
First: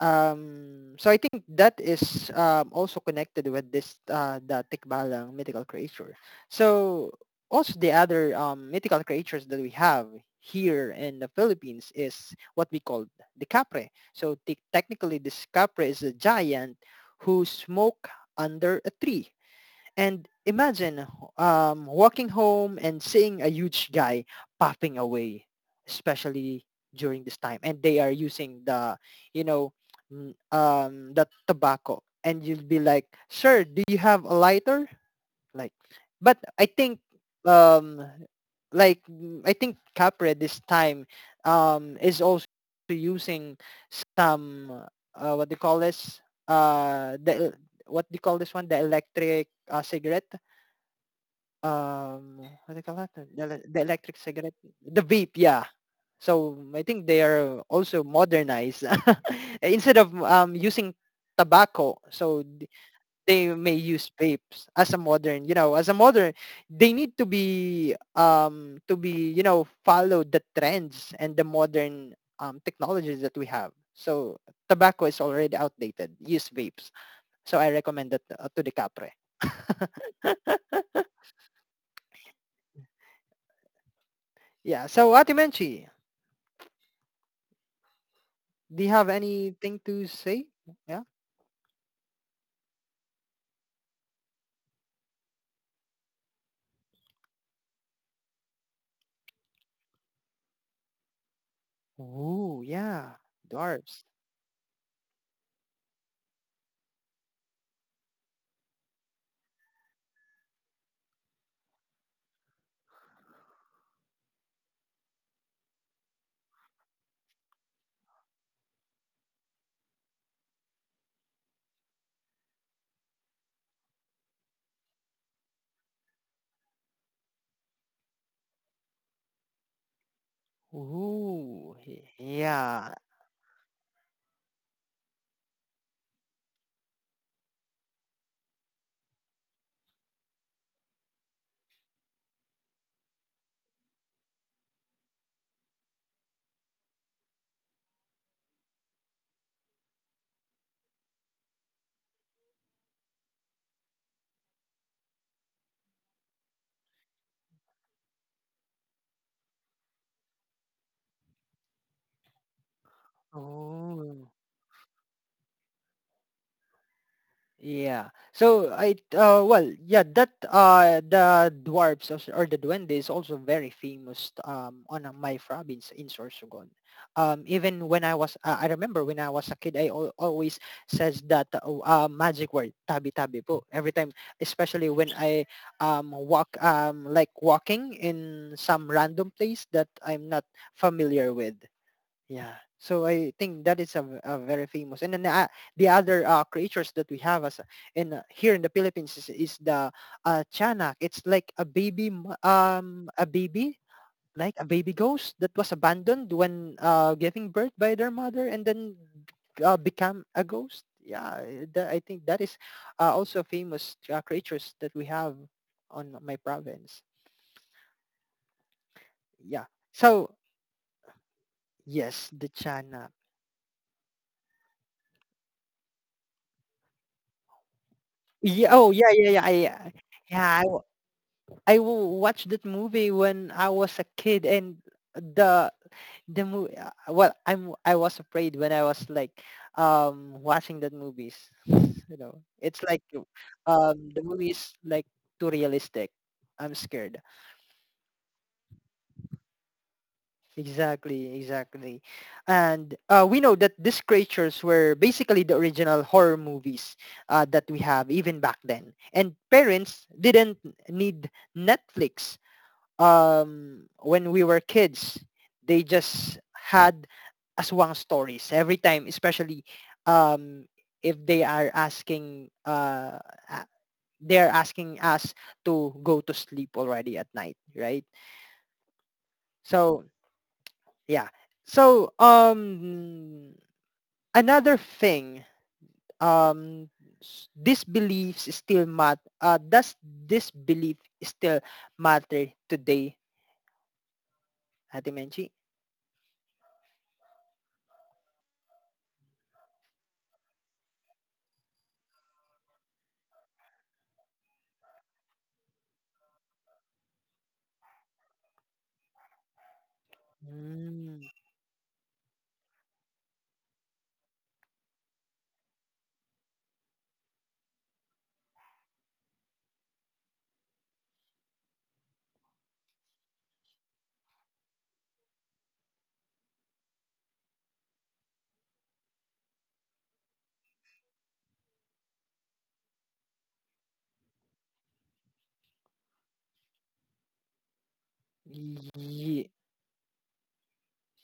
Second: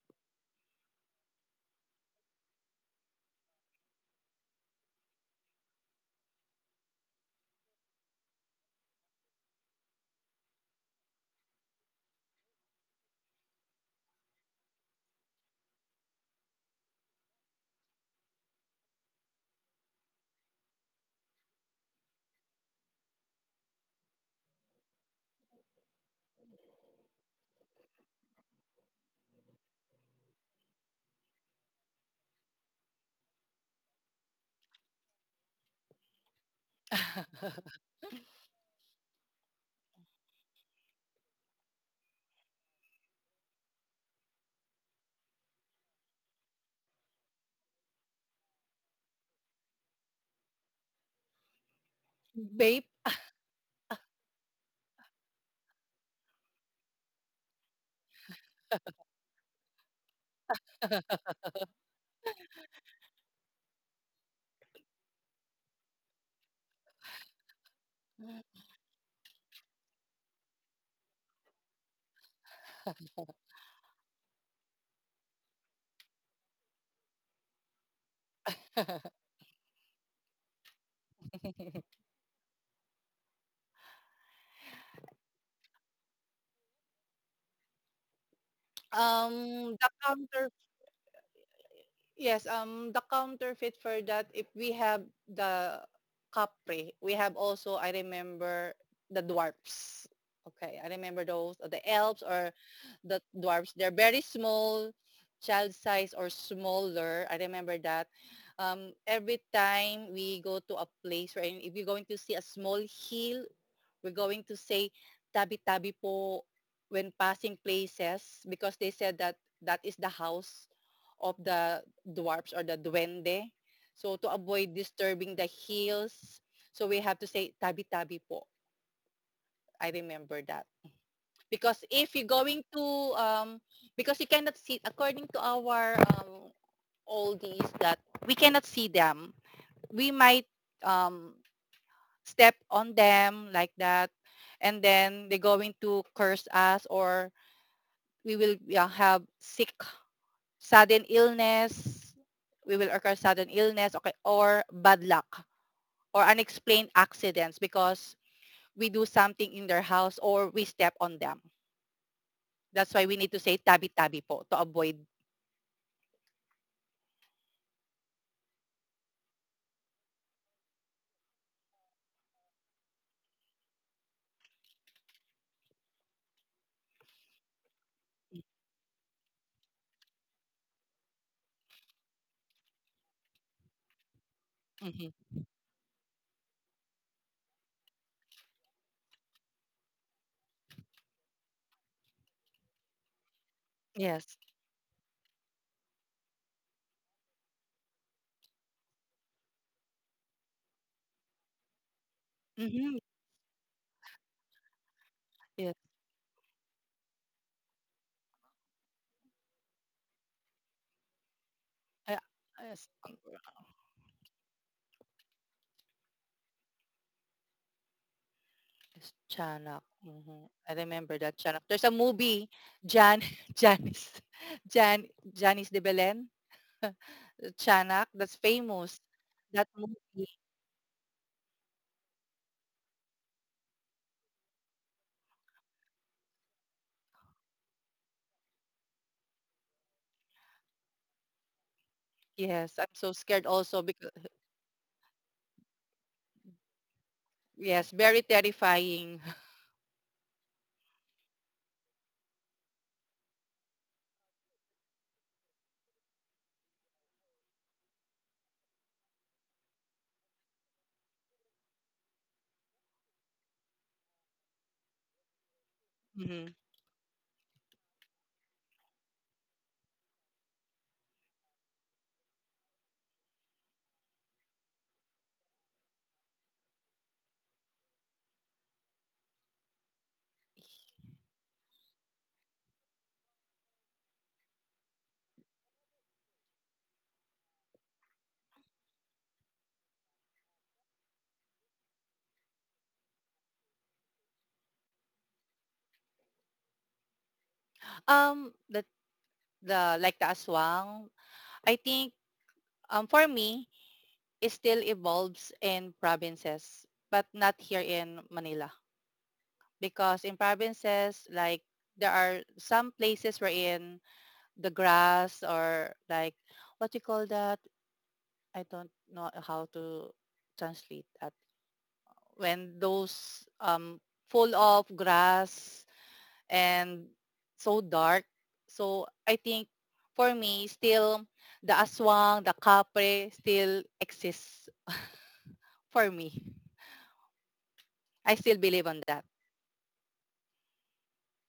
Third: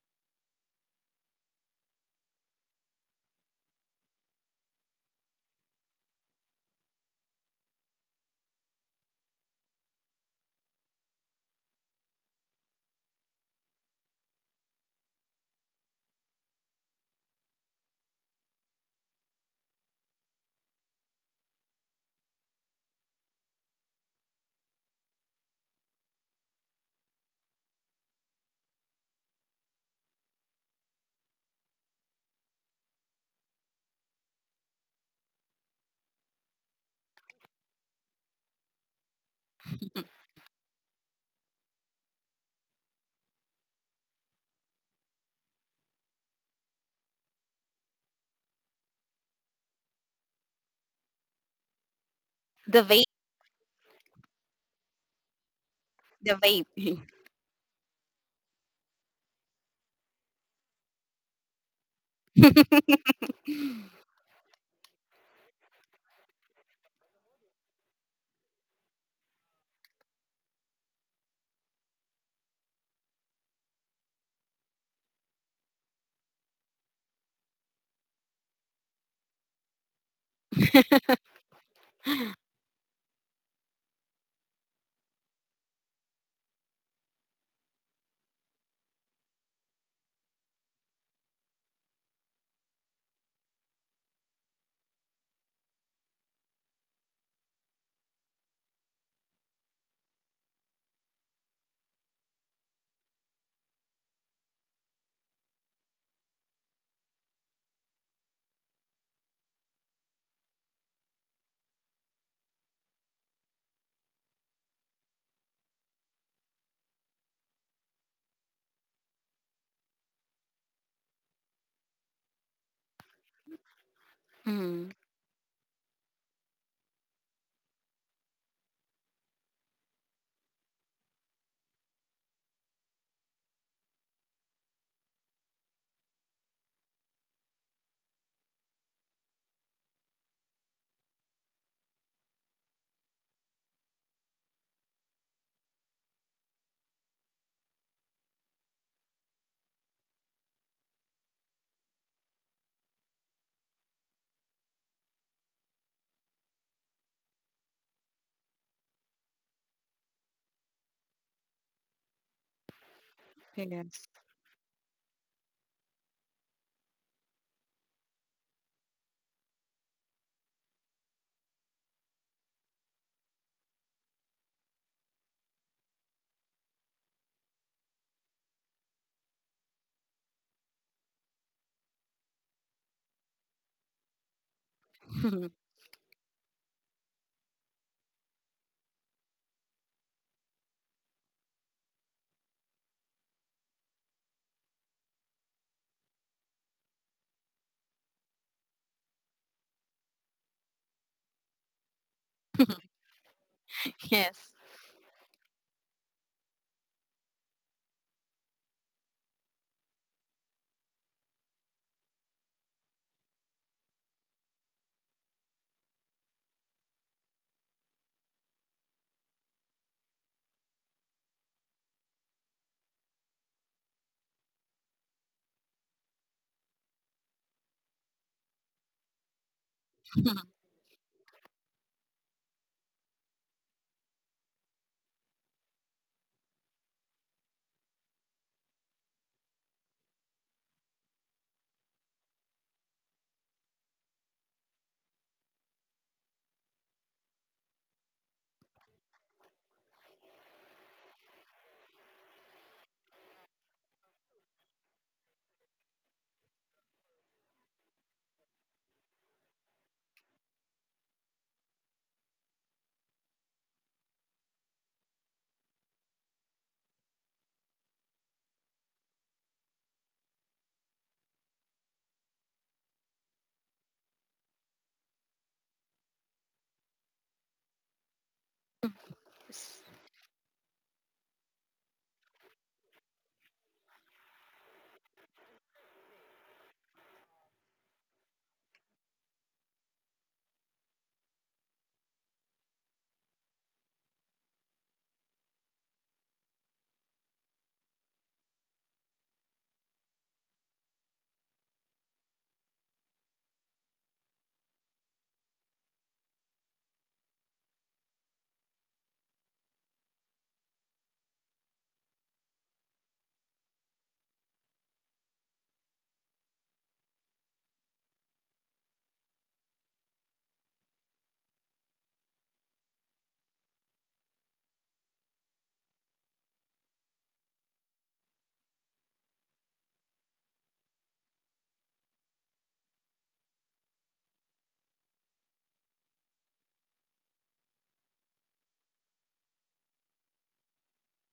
um so I think that is um also connected with this uh the tikbalang mythical creature. So also the other um mythical creatures that we have here in the Philippines is what we call the capre. So te- technically, this capre is a giant who smoke under a tree. And imagine um, walking home and seeing a huge guy popping away, especially during this time. And they are using the, you know, n- um, the tobacco. And you'll be like, sir, do you have a lighter? Like, but I think um like mm, I think capre this time um is also using some uh, what they call this, uh the, what they call this one, the electric uh, cigarette,
Vape.
um
vape,
what do you call that, the, ele- the electric cigarette, the vape, yeah.
the vape.
So I think they are also modernized instead of um using tobacco. So they may use vapes as a modern, you know, as a modern, they need to be um to be, you know, follow the trends and the modern um technologies that we have. So tobacco is already outdated. Use vapes. So I recommend that, uh, to the capre. Yeah. So Ate Menchi, do you have
um, the
anything to
counter
say? Yeah.
Yes, um, the counterfeit for that, if we have the Capri, we have also, I remember, the dwarfs. Okay, I remember those, the elves or
Ooh,
the
yeah.
dwarfs. They're very
Dwarves.
small, child size or smaller. I remember that. Um, every time we go to a place where if you're going to see a small hill, we're going to say tabi-tabi po when passing places because they said that that is the house of the dwarfs or the duende. So to avoid
Mm,
disturbing the heels, so we have to say tabi-tabi po. I remember that. Because
Ooh,
if you're going to,
yeah.
um, because you cannot see, according to our um, oldies, that we cannot see them. We might um, step on them like that. And then they're going to curse us, or we will, yeah, have sick sudden illness, we will occur sudden illness, okay, or bad luck or unexplained accidents because we do something in their house or we step on them. That's why we need to say
yes.
tabi-tabi
Ooh.
po to avoid.
Yeah. So I, uh well, yeah, that, uh the dwarves also, or the duende is also very famous um on uh, my province in Sorsogon. Um, even when I was uh, I remember when I was a kid, I al- always says that uh, uh, magic word tabi tabi po every time, especially when
Mhm.
I um walk, um like walking in some random place that I'm not familiar with. Yeah. So I think that is a, v-
Yes.
a very famous. And then uh, the other uh, creatures that we have as in, uh, here in the Philippines is, is the uh, Chanak. It's like a baby, m-
Hmm.
um, a baby,
Yes.
like a baby ghost that was
Yes.
abandoned when uh, giving birth by their mother and then uh, become a ghost. Yeah, eh, that, I
Uh,
think that is
yes.
uh, also famous uh, creatures that we have on my province.
Yes.
Yeah.
Chanak. Mhm.
So
I remember that Chanak. There's a
yes,
movie,
the
Jan,
Chanak.
Janice, Jan, Janice de Belen, Chanak. That's
Yeah.
famous.
Oh, yeah, yeah,
That
yeah. I,
movie.
yeah, I w- watched that movie when I was a kid, and the the movie. Well, I'm I was afraid when I was like um watching that movies. You know,
Yes. I'm
it's like
so scared also because
um the movie is like too realistic. I'm scared.
yes, very terrifying.
Exactly, exactly. And uh, we know that these creatures were basically the original horror movies uh, that we have even back then. And parents didn't need Netflix um, when we were kids, they just
Mhm.
had aswang stories every time, especially um, if they are asking, uh, a- they're asking us to go to sleep already at night, right? So yeah. So um, another thing, um, s- these beliefs still mat. Uh, does this belief still matter today, Ate Menchi?
Um, the the like the aswang, I think um for me it still evolves in provinces, but not here in Manila because in provinces like there are some places wherein the grass or like what you call that, I don't know how to translate that, when those um full of grass and so dark. So I think for me, still the aswang, the kapre still exists for me. I still believe on that.
Ye-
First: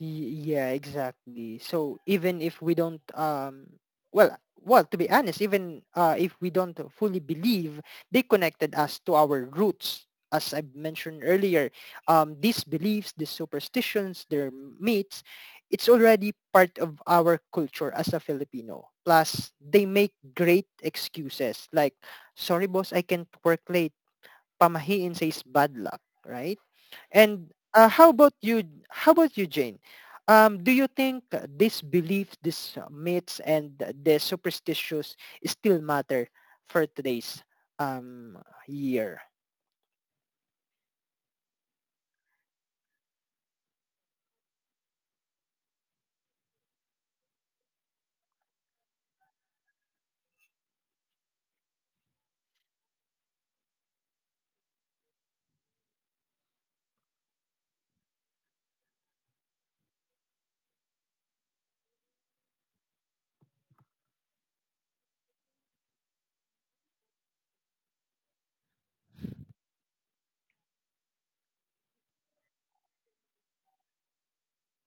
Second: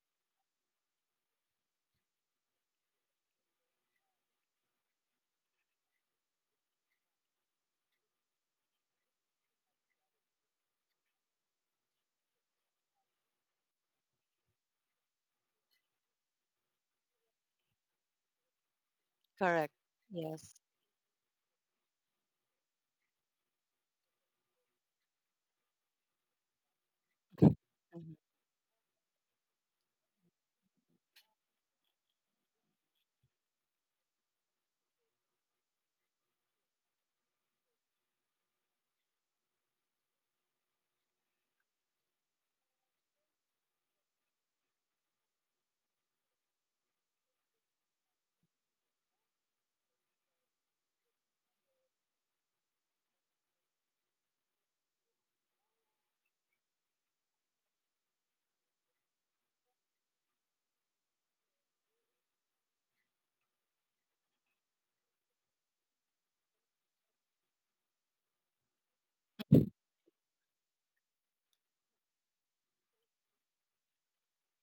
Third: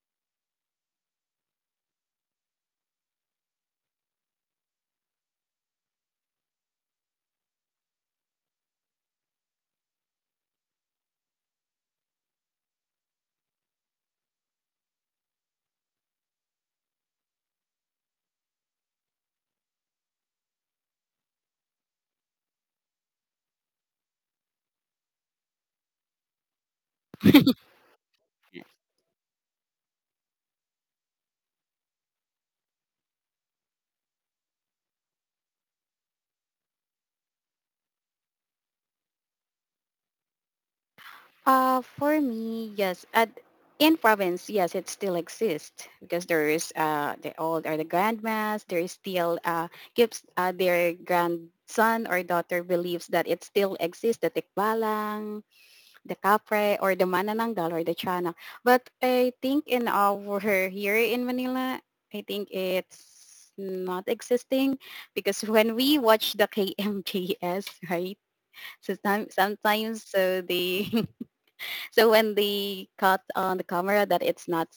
ye- yeah, exactly. So even if we don't um well well, to be honest, even uh if we don't fully believe, they connected us to our roots. As I mentioned earlier, um these beliefs, these superstitions, their myths, it's already part of our culture as a Filipino. Plus,
Correct.
they make great
Yes.
excuses like, sorry boss, I can't work late. Pamahiin says bad luck, right? And uh, how about
Mhm.
you? How about you, Jane? Um, do you think uh, these beliefs, these uh, myths, and uh, the superstitions still matter for today's um, year?
Uh, for me, yes. At, in province, yes, it still exists because there is uh, the old or the grandmas. There is still uh, gives uh, their grandson or daughter believes that it still exists, the tikbalang, the kapre, or the manananggal or the chana. But I think in our here in Manila, I think it's not existing because when we watch the K M K S, right? So some, sometimes so they So when they caught on the camera that it's not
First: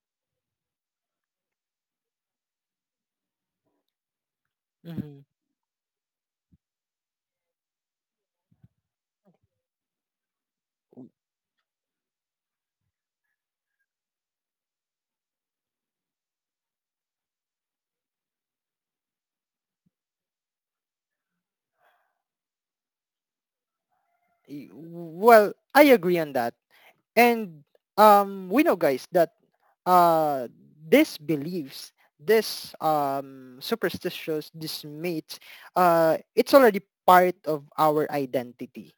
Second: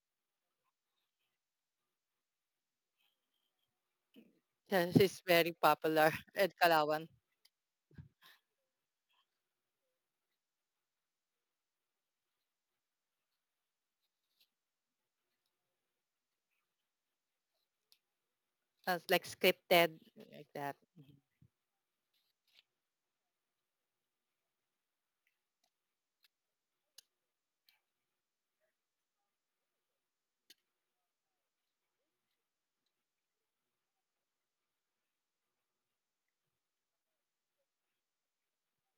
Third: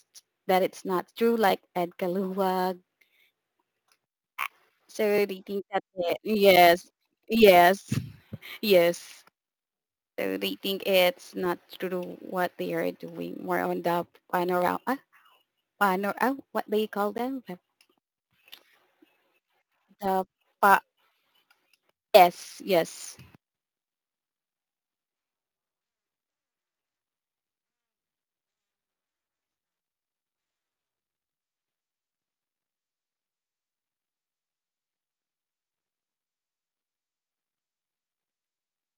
that it's not true, like Ed Kaluwag,
Yeah,
so
she's
Mhm.
they
very
think that
popular
it,
at
yes,
Kalawan.
yes, yes. So they think it's not true what they are doing. More on the panorama, ah, panor, ah, what they call them, the
That's like scripted like that.
pa- yes, yes.
Y- Well, I agree on that. And um, we know, guys, that uh, these beliefs, this um, superstitions, these myths, uh, it's already part of our identity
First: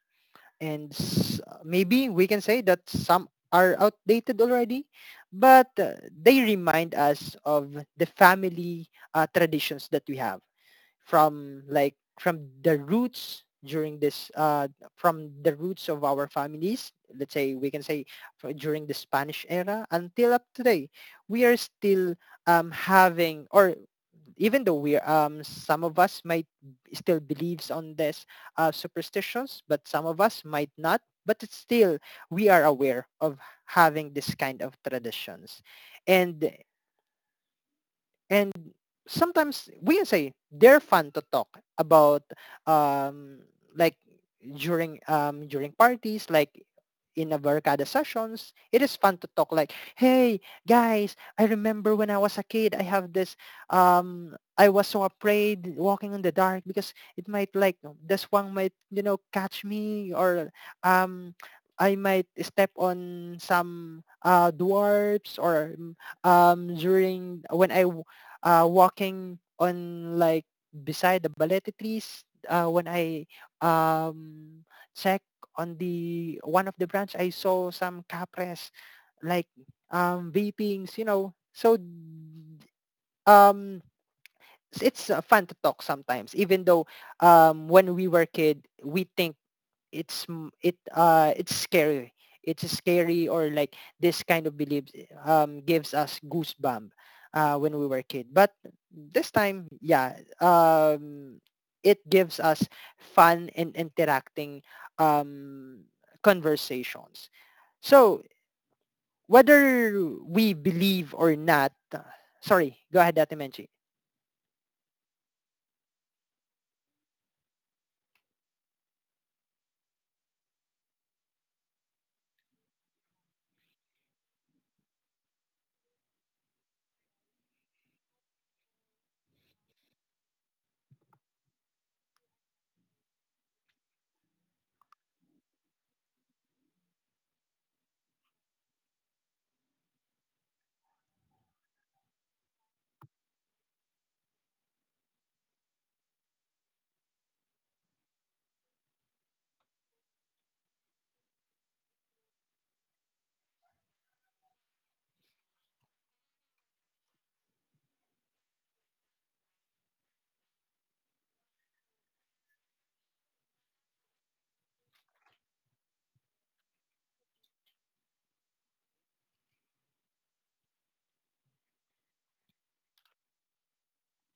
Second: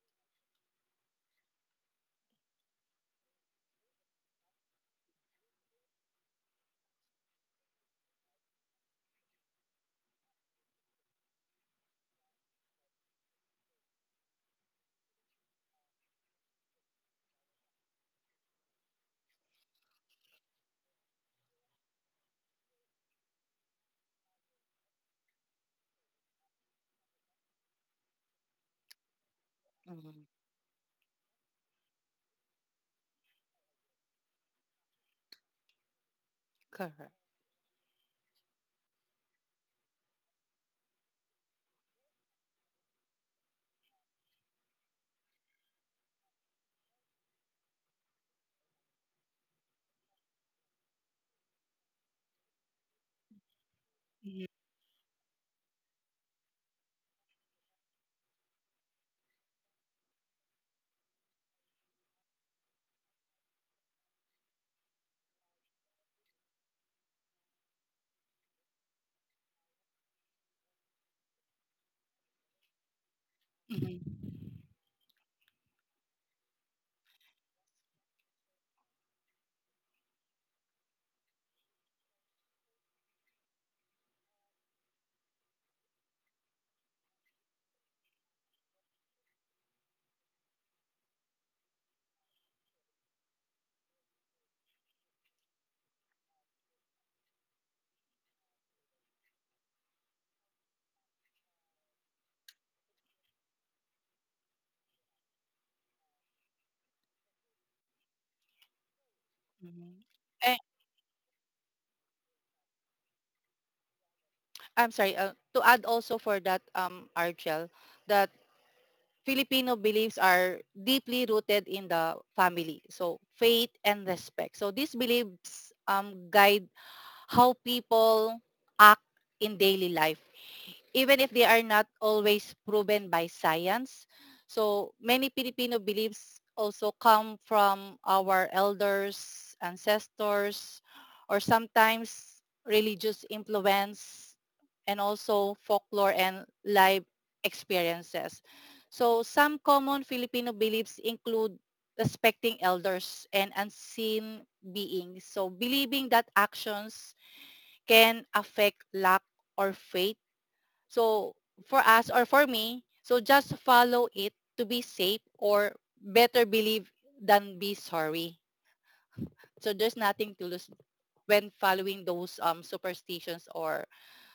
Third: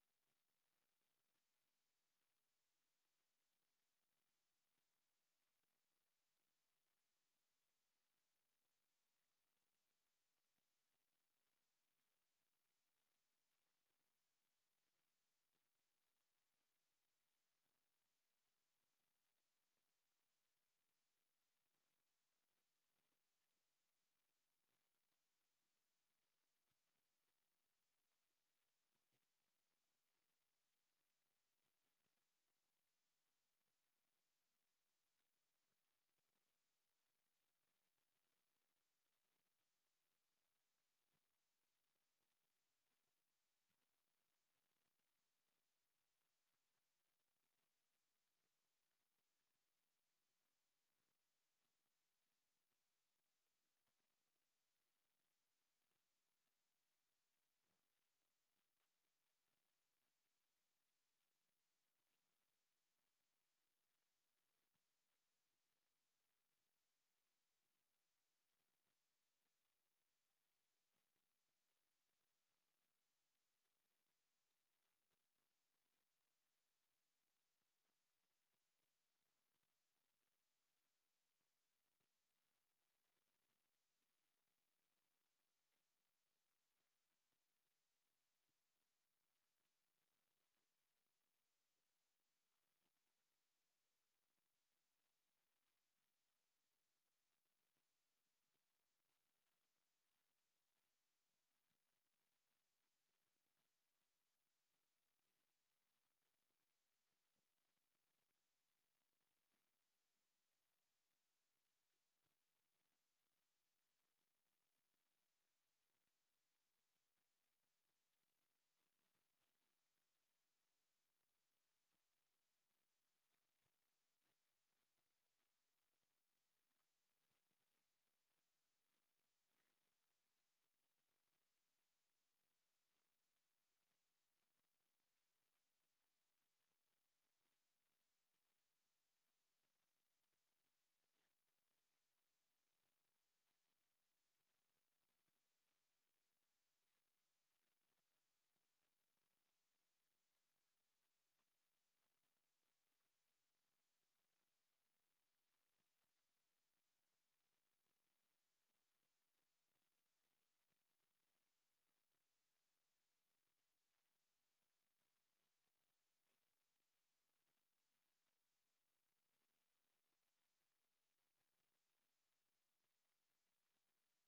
and s- uh, maybe we can say that some are outdated already, but uh, they remind us of the family uh, traditions that we have from like from the roots during this uh, from the roots of our families. Let's say we can say fro- during the Spanish era until up today, we are still um, having, or even though we um some of us might still believes on this uh, superstitions, but some of
Mm-hmm.
us might not, but it's still we are aware of having this kind of traditions, and
Correct.
and sometimes we can say they're fun to talk about. um like during um during parties, like in Abarcada sessions, it is fun to talk like, hey guys, I remember when I was a kid, I have this,
Mhm,
um, I was so afraid walking in the dark because it might like, this one might, you know, catch me, or um, I might step on some uh, dwarfs, or um, during when I uh, walking on like beside the balete trees. Uh, when I
mhm,
um, check on the one of the branch, I saw some capres like, um, vapings, you know. So um, it's uh, fun to talk sometimes, even though um, when we were kid, we think it's m- it uh it's scary, it's scary, or like this kind of beliefs um gives us goosebump uh when we were a kid, but this time, yeah, um it gives us fun and interacting um conversations. So whether
mhm.
we
Eh,
believe or not, sorry, go ahead, Ate Menchie.
I'm sorry. Uh, to add also for that, um, Archel, that Filipino beliefs are deeply rooted in the family. So faith and respect. So these beliefs um, guide how people act in daily life even if they are not always proven by science. So many Filipino beliefs also come from our elders, ancestors, or sometimes religious influence and also folklore and life experiences. So some common Filipino beliefs include respecting elders and unseen beings. So believing that actions can affect luck or fate, so for us or for me, so just follow it to be safe, or better believe than be sorry. So there's nothing to lose when following those um, superstitions or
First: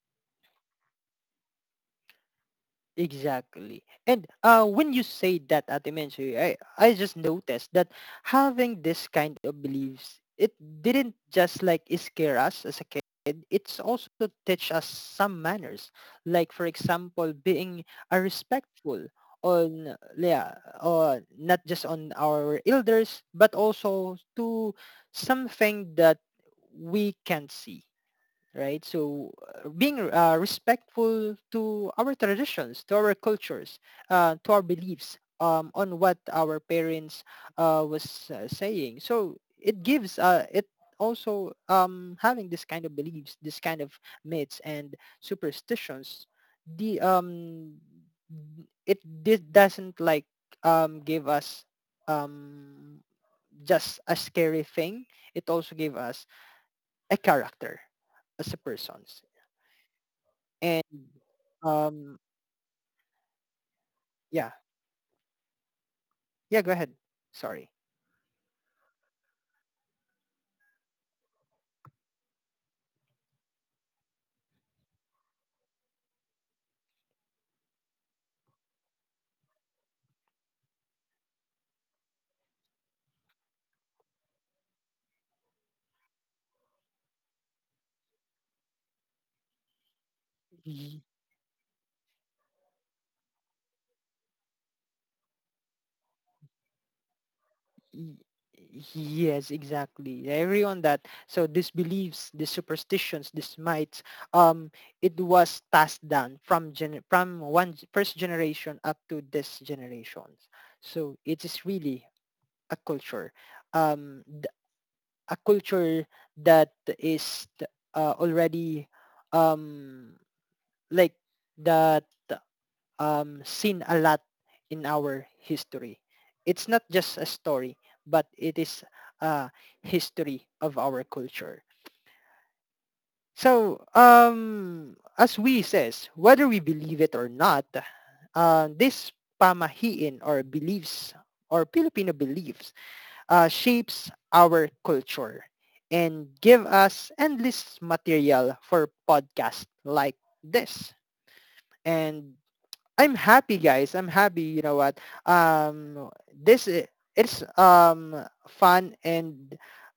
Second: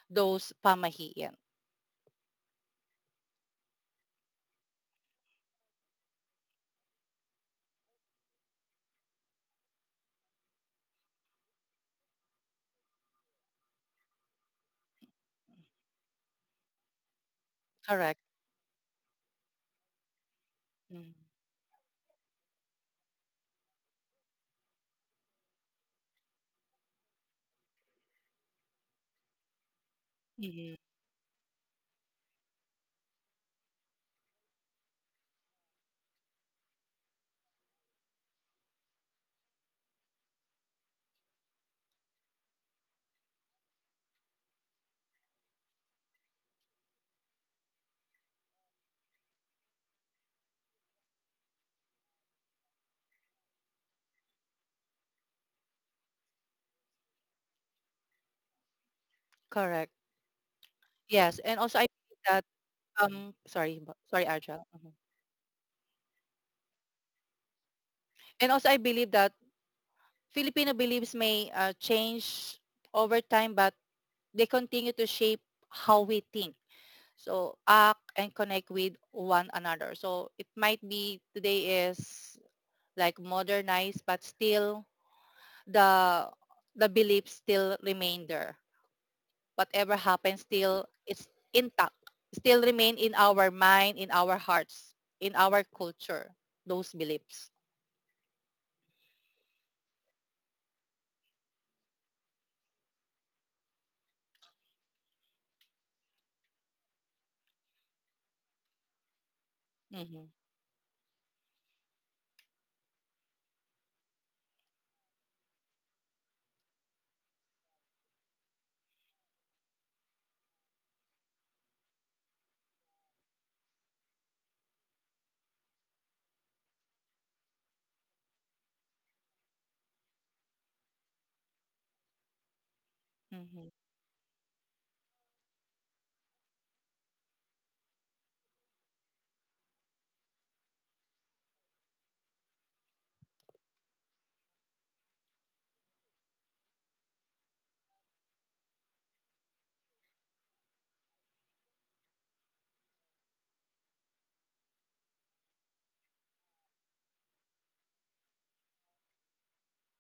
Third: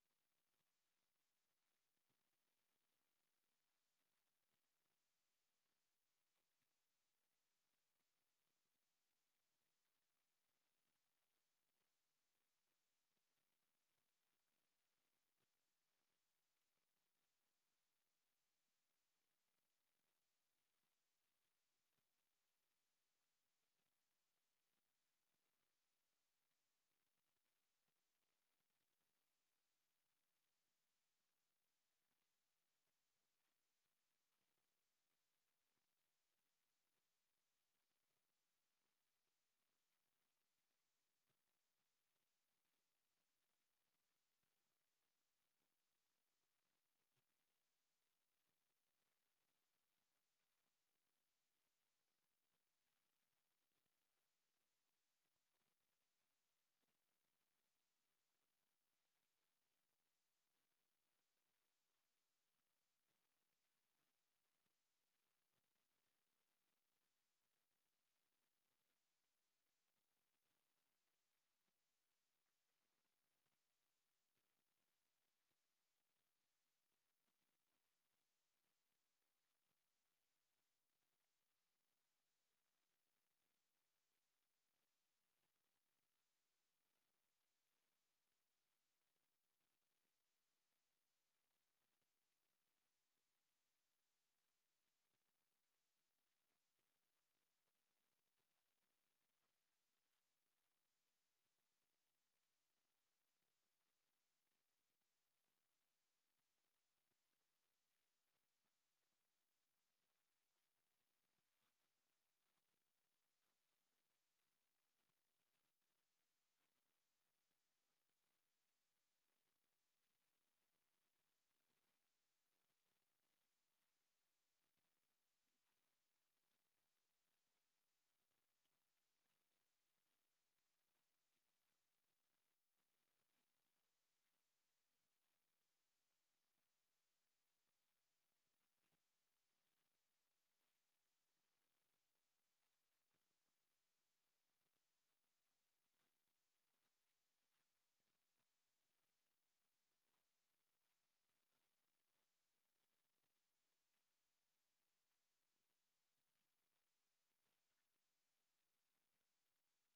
those pamahiin.
Exactly. And uh, when you say that, Ate Menchi, I, I just noticed that having this kind of beliefs, it didn't just like scare us as a kid. It's also teach us some manners. Like, for example, being
Correct.
uh, respectful on, yeah,
Mm-hmm.
or not just on our elders, but also to something that we can see, right? So uh, being uh,
Mm-hmm.
respectful to our traditions, to our cultures, uh, to our beliefs, um, on what our parents uh, was uh, saying. So it gives, uh, it also, um, having this kind of beliefs, this kind of myths and superstitions. The um, It did doesn't like um, give us um, just a scary thing. It also gave us a character as a person.
Correct.
And
Yes. And also I
um,
believe that, Um, sorry, b- sorry,
yeah,
Arja. Mhm.
yeah. Go ahead. Sorry.
And also, I believe that Filipino beliefs may uh, change over time, but they continue to shape how we think. So act and connect with one another. So it might be today is like modernized, but still the the beliefs still remain there. Whatever happens, still
Y-
it's intact. Still remain in our mind, in our hearts, in our culture. Those beliefs.
y- Yes, exactly. I agree on that. So these beliefs, these superstitions, these mites, um, it was passed down from gen from one first generation up to this
Hmm.
generations. So it is really a culture, um, th- a culture that is uh, already um like that. Um, seen a lot in our history. It's not just a story, but it is a history of our culture.
Hmm.
So, um, as we says, whether we believe it or not, uh, this pamahiin or beliefs or Filipino beliefs uh, shapes our culture and give us endless material for podcasts like this. And I'm happy, guys. I'm happy. You know what? Um, this i- it's um fun and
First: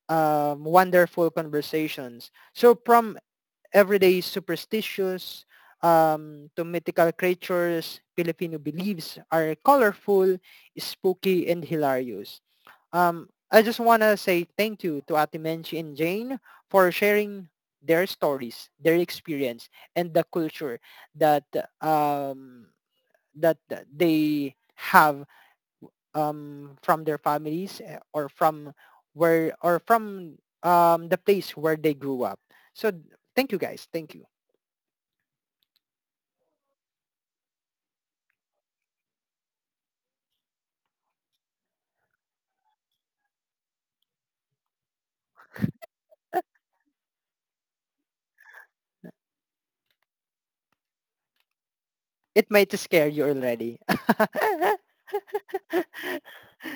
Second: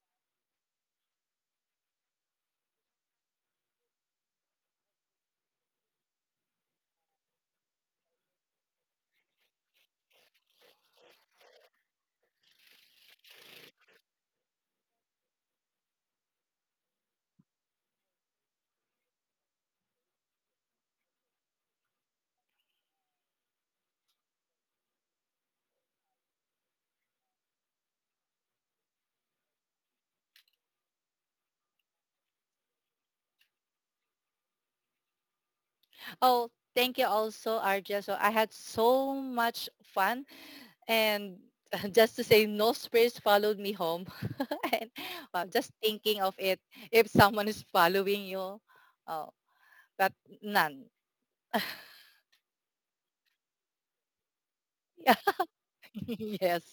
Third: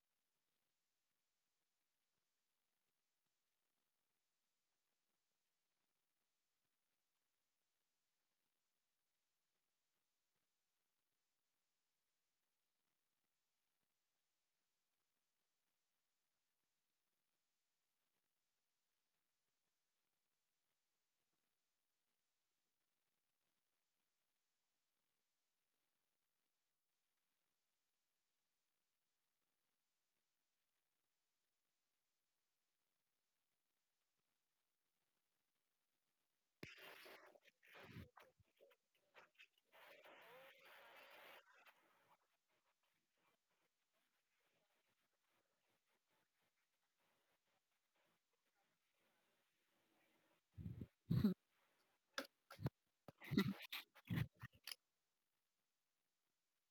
um wonderful conversations. So from everyday superstitious um to mythical creatures, Filipino beliefs are colorful, spooky, and hilarious. Um, I just wanna say thank you to Ate Menchi and Jane for sharing their stories, their experience, and the culture that um that they have, um, from their families, eh, or from where, or from um, the place where they grew up. So thank you guys. Thank you.
Oh, thank you also, Arja. So I had so much fun, and just to say no spirits followed me home. And well, just thinking of it, if someone is following you, oh, but none.
It might scare you already.
Yes.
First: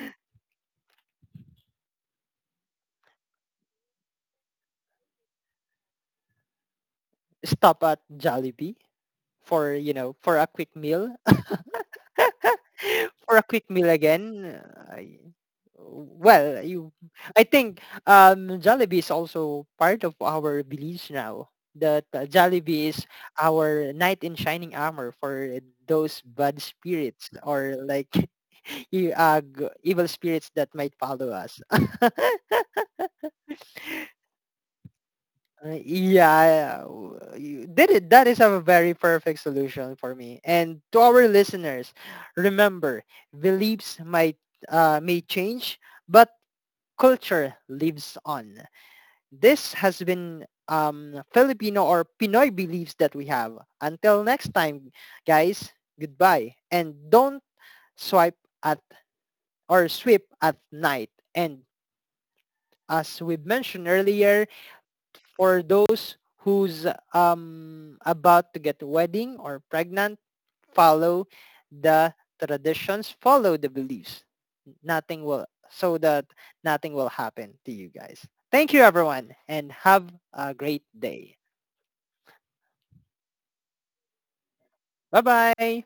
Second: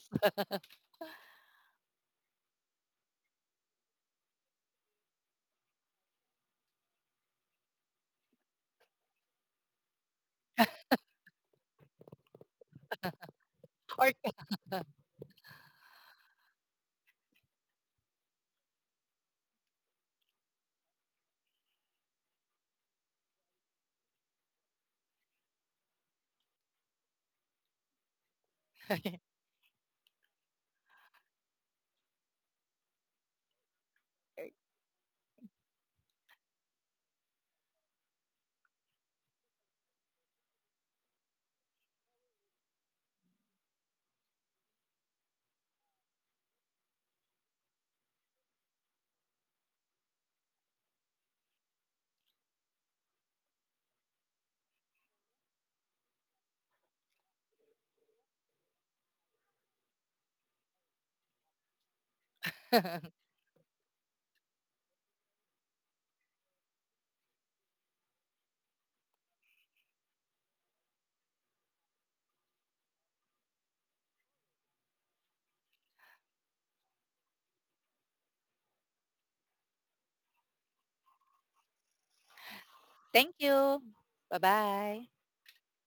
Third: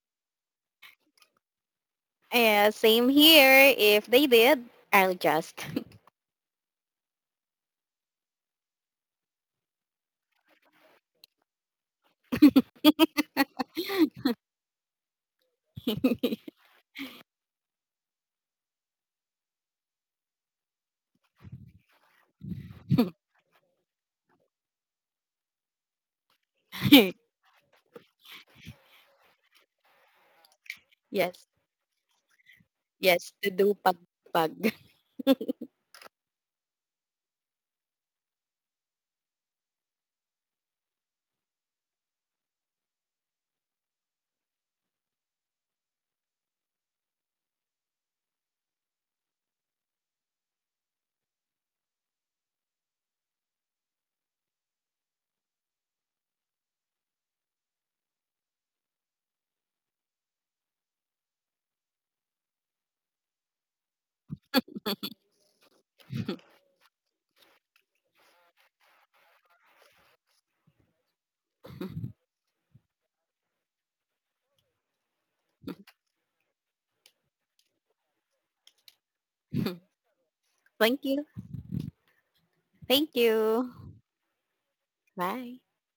Yeah, same here. If they did, I'll just.
Stop at Jollibee for, you know, for a quick meal. For a quick meal
Or
again, I, well, you, I think um, Jollibee is also part of our beliefs now. That uh, Jollibee is our knight in shining armor for those bad spirits, or like you, uh, g- evil spirits that might follow
Yes,
us.
yes, to do pag pag.
Uh, yeah, w- you- that is, that is a very perfect solution for me. And to our listeners, remember, beliefs might uh, may change, but culture lives on. This has been um, Filipino or Pinoy beliefs that we have. Until next time, guys, goodbye. And don't swipe at or sweep at night. And as we mentioned earlier, for those who's um, about to get a wedding or pregnant, follow the traditions, follow the beliefs. Nothing will, so that nothing will happen to you guys. Thank you everyone and have a great
Thank you.
day.
Thank
thank
you.
you. Bye-bye.
Bye.
Bye-bye.